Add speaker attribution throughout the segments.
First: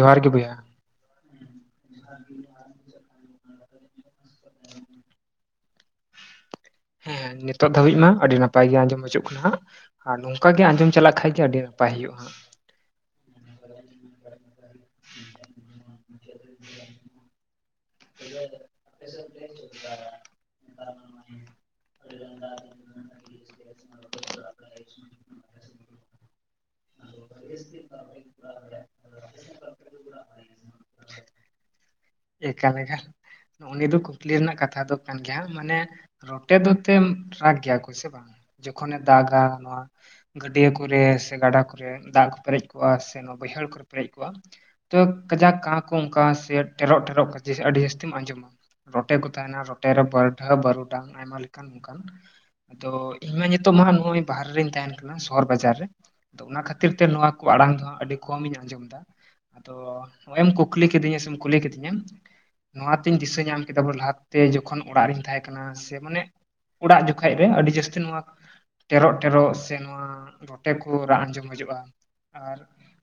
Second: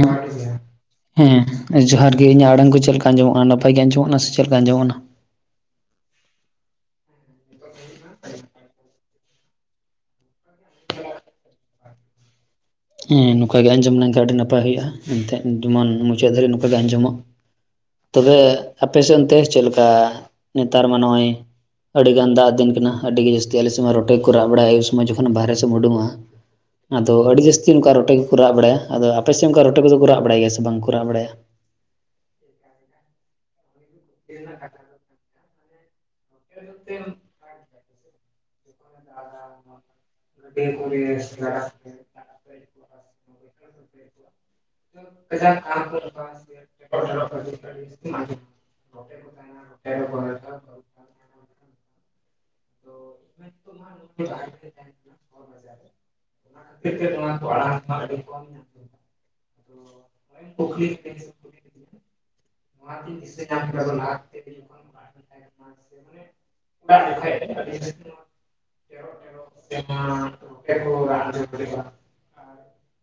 Speaker 1: ᱡᱚᱦᱟᱨ ᱜᱮ ᱵᱚᱭᱦᱟ
Speaker 2: ᱦᱮᱸ ᱡᱚᱦᱟᱨ ᱜᱮ ᱤᱧᱟᱹᱜ ᱟᱲᱟᱝ ᱠᱚ ᱪᱮᱫᱞᱮᱠᱟ ᱟᱸᱡᱚᱢᱚᱜᱼᱟ ᱱᱟᱯᱟᱭ ᱜᱮ ᱟᱸᱡᱚᱢᱼᱟ ᱥᱮ ᱪᱮᱫ ᱞᱮᱠᱟ ᱟᱸᱡᱚᱢᱚᱜ ᱠᱟᱱᱟ?
Speaker 1: ᱦᱮᱸ ᱱᱤᱛᱚᱜ ᱫᱷᱟᱹᱵᱤᱡ ᱢᱟ ᱟᱹᱰᱤ ᱱᱟᱯᱟᱭ ᱜᱮ ᱟᱸᱡᱚᱢ ᱦᱚᱪᱚᱜ ᱠᱟᱱᱟ ᱦᱟᱸᱜ ᱾ ᱟᱨ ᱱᱚᱝᱠᱟ ᱜᱮ ᱟᱸᱡᱚᱢ ᱪᱟᱞᱟᱜ ᱠᱷᱟᱱᱜ ᱜᱮ ᱟᱹᱰᱤ ᱱᱟᱯᱟᱭ ᱦᱩᱭᱩᱜᱼᱟ ᱾
Speaker 2: ᱦᱮᱸ ᱱᱚᱝᱠᱟ ᱜᱮ ᱟᱸᱡᱚᱢ ᱞᱮᱱᱠᱷᱟᱱ ᱟᱹᱰᱤ ᱱᱟᱯᱟᱭ ᱦᱩᱭᱩᱜᱼᱟ᱾ ᱮᱱᱛᱮᱜ ᱡᱮᱢᱚᱱ ᱢᱩᱪᱟᱹᱫ ᱫᱷᱵᱤᱡ ᱱᱚᱝᱠᱟ ᱜᱮ ᱟᱸᱡᱚᱢᱚᱜ ᱾
Speaker 1: [inaudible]
Speaker 2: ᱛᱚᱵᱮ ᱟᱯᱮᱥᱮᱫ ᱚᱱᱛᱮ ᱪᱮᱫᱮᱠᱟ ᱱᱮᱛᱟᱨ ᱢᱟ ᱱᱚᱜᱼᱚᱭ ᱟᱹᱰᱤᱜᱟᱱ ᱫᱟᱜ ᱫᱤᱱ ᱠᱟᱱᱟ ᱟᱹᱰᱤ ᱜᱮ ᱡᱟᱹᱥᱛᱤ ᱟᱞᱮ ᱥᱚᱢᱚᱭ ᱨᱮ ᱨᱚᱴᱮ ᱠᱚ ᱨᱟᱜ ᱵᱟᱲᱟᱭᱟ ᱟᱭᱩᱵ ᱥᱚᱢᱚᱭ ᱡᱚᱠᱷᱚᱱ ᱵᱟᱦᱨᱮ ᱥᱮᱫᱢ ᱩᱰᱩᱝᱼᱟ ᱾ ᱟᱫᱚ ᱟᱹᱰᱤ ᱡᱟᱹᱥᱛᱤ ᱚᱱᱠᱟ ᱨᱚᱴᱮ ᱜᱮᱠᱚ ᱨᱟᱜ ᱵᱟᱲᱟᱭᱟ, ᱟᱫᱚ ᱟᱯᱮ ᱥᱮᱫ ᱚᱱᱠᱟ ᱨᱚᱴᱮ ᱠᱚᱫᱚ ᱠᱚ ᱨᱟᱜ ᱵᱟᱲᱟᱭ ᱜᱮᱭᱟ ᱥᱮ ᱵᱟᱝᱠᱚ ᱨᱟᱜ ᱵᱟᱲᱟᱭᱟ?
Speaker 1: [unintelligible] ᱱᱚᱱᱤᱭᱟ ᱫᱚ ᱠᱩᱠᱞᱤ ᱨᱮᱱᱟᱜ ᱠᱟᱛᱷᱟ ᱫᱚ ᱠᱟᱱ ᱜᱮᱭᱟ ᱢᱟᱱᱮ ᱨᱚᱴᱮ ᱫᱚ ᱛᱮᱢ ᱨᱟᱜ ᱜᱮᱭᱟ ᱠᱚ ᱥᱮ ᱵᱟᱝ ᱡᱚᱠᱷᱚᱱᱮ ᱫᱟᱜᱟ ᱱᱚᱣᱟ ᱜᱟᱹᱰᱭᱟᱹ ᱠᱚᱨᱮ, ᱥᱮ ᱜᱟᱰᱟ ᱠᱚᱨᱮ, ᱫᱟᱜ ᱠᱚ ᱯᱮᱨᱮᱡ ᱠᱚᱜᱼᱟ ᱥᱮ ᱱᱚᱣᱟ ᱵᱟᱹᱭᱦᱟᱹᱲ ᱠᱚᱨᱮ ᱯᱮᱨᱮᱡ ᱠᱚᱜᱼᱟ ᱾ ᱛᱚ ᱠᱟᱡᱟᱠ ᱠᱟ ᱠᱚᱸ ᱠᱟ ᱥᱮ ᱴᱷᱮᱨᱚᱜ- ᱴᱷᱮᱨᱚᱜ ᱟᱹᱰᱤ ᱡᱟᱹᱥᱛᱤᱢ ᱟᱸᱡᱚᱢᱟ ᱨᱚᱴᱮ ᱠᱚ ᱛᱟᱦᱮᱱᱟ ᱨᱚᱴᱮ ᱨᱮ ᱵᱟᱨᱰᱻ ᱵᱟᱹᱨᱩᱰᱟᱝ ᱟᱭᱢᱟ ᱞᱮᱠᱟᱱ ᱚᱱᱠᱟᱱ, ᱟᱫᱚ ᱤᱧ ᱢᱟ ᱱᱤᱛᱚᱜ ᱢᱟ ᱱᱚᱜᱼᱚᱭ ᱵᱟᱦᱨᱮ ᱨᱤᱧ ᱛᱟᱦᱮᱱ ᱠᱟᱱᱟ ᱥᱚᱦᱚᱨ ᱵᱟᱡᱟᱨ ᱨᱮ ᱾ ᱟᱫᱚ ᱚᱱᱟ ᱠᱷᱟᱹᱛᱤᱨ ᱛᱮ ᱱᱚᱣᱟ ᱠᱚ ᱟᱲᱟᱝ ᱫᱚ ᱦᱟᱜ ᱟᱹᱰᱤ ᱠᱚᱢ ᱤᱧ ᱟᱸᱡᱚᱢ ᱮᱫᱟ ᱾ ᱟᱫᱚ ᱱᱚᱜᱼᱚᱭ ᱮᱢ ᱠᱩᱠᱞᱤ ᱠᱤᱫᱤᱧᱟ ᱥᱮᱢ ᱠᱩᱞᱤ ᱠᱤᱫᱤᱧᱟ! ᱱᱚᱣᱟᱛᱤᱧ ᱫᱤᱥᱟᱹ ᱧᱟᱢ ᱠᱮᱫᱟ ᱵ ᱞᱟᱦᱟᱛᱮ ᱡᱚᱠᱷᱚᱱ ᱚᱲᱟᱜ ᱨᱤᱧ ᱛᱟᱦᱮᱸ ᱠᱟᱱᱟ ᱥᱮ ᱢᱟᱱᱮ ᱚᱲᱟᱜ ᱡᱚᱠᱷᱮᱡ ᱟᱹᱰᱤ ᱡᱟᱹᱥᱛᱤ ᱱᱚᱣᱟ ᱴᱮᱨᱚᱜ-ᱴᱮᱨᱚᱜ ᱥᱮ ᱱᱚᱣᱟ ᱨᱚᱴᱮ ᱠᱚ ᱨᱟᱜ ᱟᱸᱡᱚᱢ ᱦᱤᱡᱩᱜᱼᱟ ᱾ ᱟᱨ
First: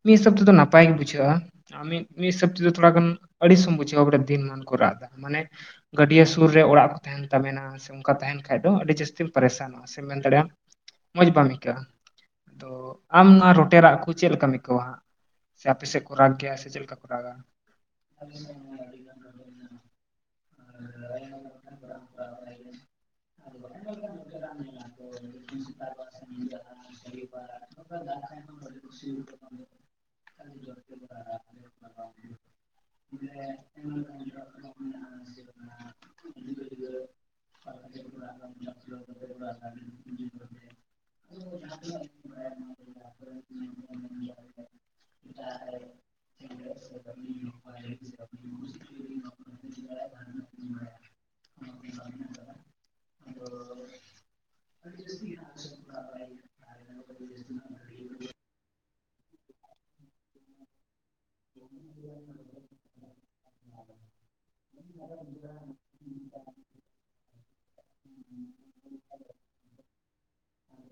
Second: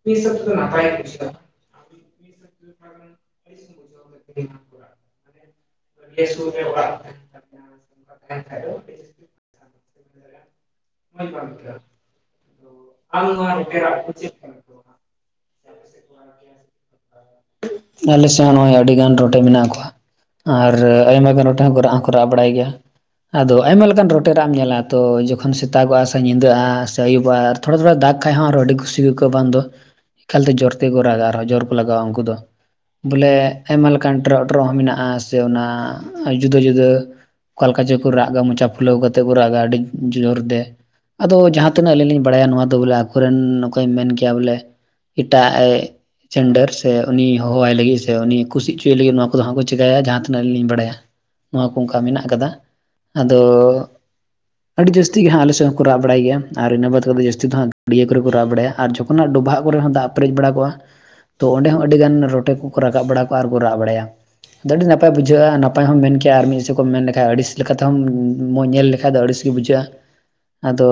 Speaker 1: ᱢᱤᱫ ᱦᱤᱥᱟᱹᱵ ᱛᱮᱫᱚ ᱱᱟᱯᱟᱭ ᱜᱮ ᱵᱩᱡᱷᱟᱹᱜᱼᱟ ᱾ ᱢᱤᱫ ᱦᱤᱥᱟᱹᱵ ᱛᱮᱫᱚ ᱛᱷᱚᱲᱟ ᱜᱟᱱ ᱟᱹᱲᱤᱥ ᱦᱚᱸ ᱵᱩᱡᱷᱟᱹᱜᱼᱟ ᱾ ᱟᱫᱚ ᱵᱚᱴᱮ ᱫᱤᱱ ᱢᱟᱱ ᱠᱚ ᱨᱟᱜ ᱫᱟ ᱢᱟᱱᱮ ᱾ ᱜᱟᱹᱰᱭᱟᱹ ᱥᱩᱨ ᱨᱮ ᱚᱲᱟᱜ ᱠᱩ ᱛᱟᱦᱮᱱ ᱛᱟᱵᱮᱱᱟ ᱥᱮ ᱚᱱᱠᱟ ᱛᱟᱦᱮᱱ ᱠᱷᱟᱡ ᱫᱚ ᱟᱹᱰᱤ ᱡᱟᱹᱥᱛᱤᱢ ᱯᱟᱨᱤᱥᱟᱱᱚᱜᱼᱟ ᱥᱮ‌ ᱢᱮᱱ ᱫᱟᱲᱮᱭᱟᱜ ᱟᱢ ᱢᱚᱡᱽ ᱵᱟᱢ ᱟᱹᱭᱠᱟᱹᱜᱼᱟ, ᱟᱫᱚ ᱟᱢ ᱱᱚᱣᱟ ᱨᱚᱴᱮ ᱨᱟᱜ ᱠᱚ ᱪᱮᱫ ᱞᱮᱠᱟᱢ ᱟᱹᱭᱠᱟᱹᱣᱟ? ᱥᱮ ᱟᱯᱮ ᱥᱮᱫ ᱠᱚ ᱨᱟᱜᱽ ᱜᱮᱭᱟ ᱥᱮ ᱪᱮᱫ ᱞᱮᱠᱟ ᱠᱚ ᱨᱟᱜᱟ?
Speaker 2: ᱟᱞᱮ ᱥᱮᱫ ᱦᱚᱸ ᱱᱚᱜᱼᱚᱭ ᱟᱹᱰᱤ ᱜᱟᱱ ᱨᱚᱴᱮ ᱢᱮᱱᱟᱜ
Speaker 1: [unintelligible]
Speaker 2: ᱠᱚᱣᱟ ᱟᱨ ᱟᱭᱢᱟᱜᱟᱱ ᱨᱚᱴᱮ ᱦᱚᱸ ᱠᱚ ᱨᱟᱜ ᱦᱚᱸᱠᱚ ᱠᱚ ᱨᱟᱜ ᱵᱟᱲᱟᱭ ᱜᱮᱭᱟ᱾ ᱟᱫᱚ ᱟᱭᱢᱟ ᱞᱮᱠᱟᱱ ᱨᱚᱴᱮ ᱨᱟᱜ ᱮᱢ ᱧᱮᱞᱟ ᱛᱚ ᱡᱚᱠᱷᱚᱱ ᱥᱮᱛᱟᱜᱚᱜᱼᱟ ᱥᱮ ᱧᱤᱫᱟᱹᱜᱼᱟ ᱥᱮ ᱟᱹᱩᱵᱟᱜ-ᱟ ᱛᱷᱚᱲᱟ-ᱛᱷᱚᱲᱟ ᱫᱟᱜ ᱠᱷᱟᱡ ᱦᱚᱸ ᱟᱨᱚ ᱟᱹᱰᱤ ᱠᱷᱩᱥᱤ ᱟᱹᱭᱠᱟᱹᱜᱼᱟ ᱵᱟᱝ ᱫᱚ ᱮᱠᱟᱞᱛᱮ ᱡᱳᱨᱛᱮ ᱠᱚ ᱨᱟᱜᱟ ᱟᱨᱦᱚᱸ ᱡᱳᱨ ᱠᱚ ᱞᱟᱜᱟᱣᱟ ᱩᱱᱠᱩ ᱫᱚ ᱵᱚᱞᱮ ᱟᱭᱢᱟ ᱞᱮᱠᱟᱱ ᱴᱨᱚᱜ-ᱴᱨᱚᱜ ᱦᱚᱸ ᱢᱮᱱᱟᱜᱼᱟ᱾ ᱡᱩᱫᱟᱹ-ᱡᱩᱫᱟᱹ ᱚᱠᱟᱞᱮᱠᱟ ᱪᱚ ᱠᱚ ᱨᱟᱜᱟ ᱢᱚᱪᱟ ᱯᱷᱩᱞᱟᱹᱣ ᱠᱟᱛᱮ ᱠᱩ ᱨᱟᱜᱟ ᱟᱹᱰᱤ ᱡᱩᱫᱟᱹ ᱨᱚᱴᱮ, ᱟᱫᱚ ᱡᱟᱦᱟᱸ ᱛᱤᱱᱟᱹᱜ ᱟᱹᱞᱤᱧ ᱞᱤᱧ ᱵᱟᱲᱟᱭᱟ ᱱᱚᱣᱟ ᱫᱚ ᱵᱚᱞᱮ ᱟᱠᱚᱨᱮᱱ ᱱᱚᱠᱟᱧ ᱢᱮᱱ ᱠᱮᱭᱟ ᱵᱚᱞᱮ ᱮᱴᱟᱜᱼ ᱮ ᱪᱮᱱᱰᱟᱹᱨ ᱥᱮ ᱩᱱᱤ ᱦᱚᱦᱚᱣᱟᱭ ᱞᱟᱹᱜᱤᱫ ᱥᱮ ᱩᱱᱤ ᱠᱩᱥᱤ ᱦᱚᱪᱚᱭᱮ ᱞᱟᱹᱜᱤᱫ ᱱᱚᱣᱟ ᱠᱚᱫᱚ ᱦᱟᱸᱜ ᱠᱚ ᱪᱮᱠᱟᱭᱟ ᱡᱟᱦᱟᱸ ᱟᱞᱤᱧ ᱵᱟᱲᱟᱭᱟ ᱱᱚᱣᱟ ᱠᱚ ᱚᱱᱠᱟ ᱢᱮᱱᱟᱜ ᱟᱠᱟᱫᱟ ᱟᱫᱚ ᱟᱹᱰᱤ ᱡᱟᱹᱥᱛᱤ ᱜᱮ ᱦᱟᱸᱜ ᱟᱞᱮ ᱥᱮᱫ ᱦᱚᱸ ᱠᱚ ᱨᱟᱣ ᱵᱟᱲᱟᱭ ᱜᱤᱭᱟ᱾ ᱟᱨ ᱤᱱᱟᱹ ᱵᱟᱫ ᱠᱟᱛᱮᱫ ᱡᱟᱹᱥᱛᱤ ᱫᱚ ᱦᱟᱸᱜ [unintelligible] ᱠᱚᱨᱮ ᱠᱚ ᱨᱟᱜ ᱵᱟᱲᱟᱭᱟ ᱟᱨ ᱡᱚᱠᱷᱚᱱ ᱱᱟᱜ ᱰᱚᱵᱷᱟᱜ ᱠᱚᱨᱮ ᱦᱚᱸ ᱫᱟᱜ ᱯᱮᱨᱮᱡ ᱵᱟᱲᱟ ᱠᱚᱜᱼᱟ ᱛᱚ ᱚᱸᱰᱮ ᱦᱚᱸ ᱟᱹᱰᱤᱜᱟᱱ ᱨᱚᱴᱮ ᱠᱚᱠᱚ ᱨᱟᱠᱟᱵ ᱵᱟᱲᱟ ᱠᱚᱜᱼᱟ ᱟᱨ ᱠᱚ ᱨᱟᱜ ᱵᱟᱲᱟᱭᱟ ᱟᱫᱚ ᱟᱹᱰᱤ ᱱᱟᱯᱟᱭ ᱵᱩᱡᱷᱟᱹᱜᱼᱟ [unintelligible] [unintelligible] ᱱᱟᱯᱟᱭ ᱦᱚᱸᱢ ᱢᱮᱱ ᱠᱮᱭᱟ ᱟᱨ ᱢᱤᱫᱤ ᱥᱮᱫ ᱠᱚᱢ ᱢᱮᱱ ᱞᱮᱠᱷᱟᱡ ᱟᱹᱲᱤᱥ ᱞᱮᱠᱟᱛᱮᱦᱚᱸᱢ [unintelligible] ᱧᱮᱞ ᱞᱮᱠᱷᱟᱡ ᱫᱚ ᱟᱹᱲᱤᱥ ᱜᱮ ᱵᱩᱡᱷᱟᱹᱜᱼᱟ᱾ ᱟᱫᱚ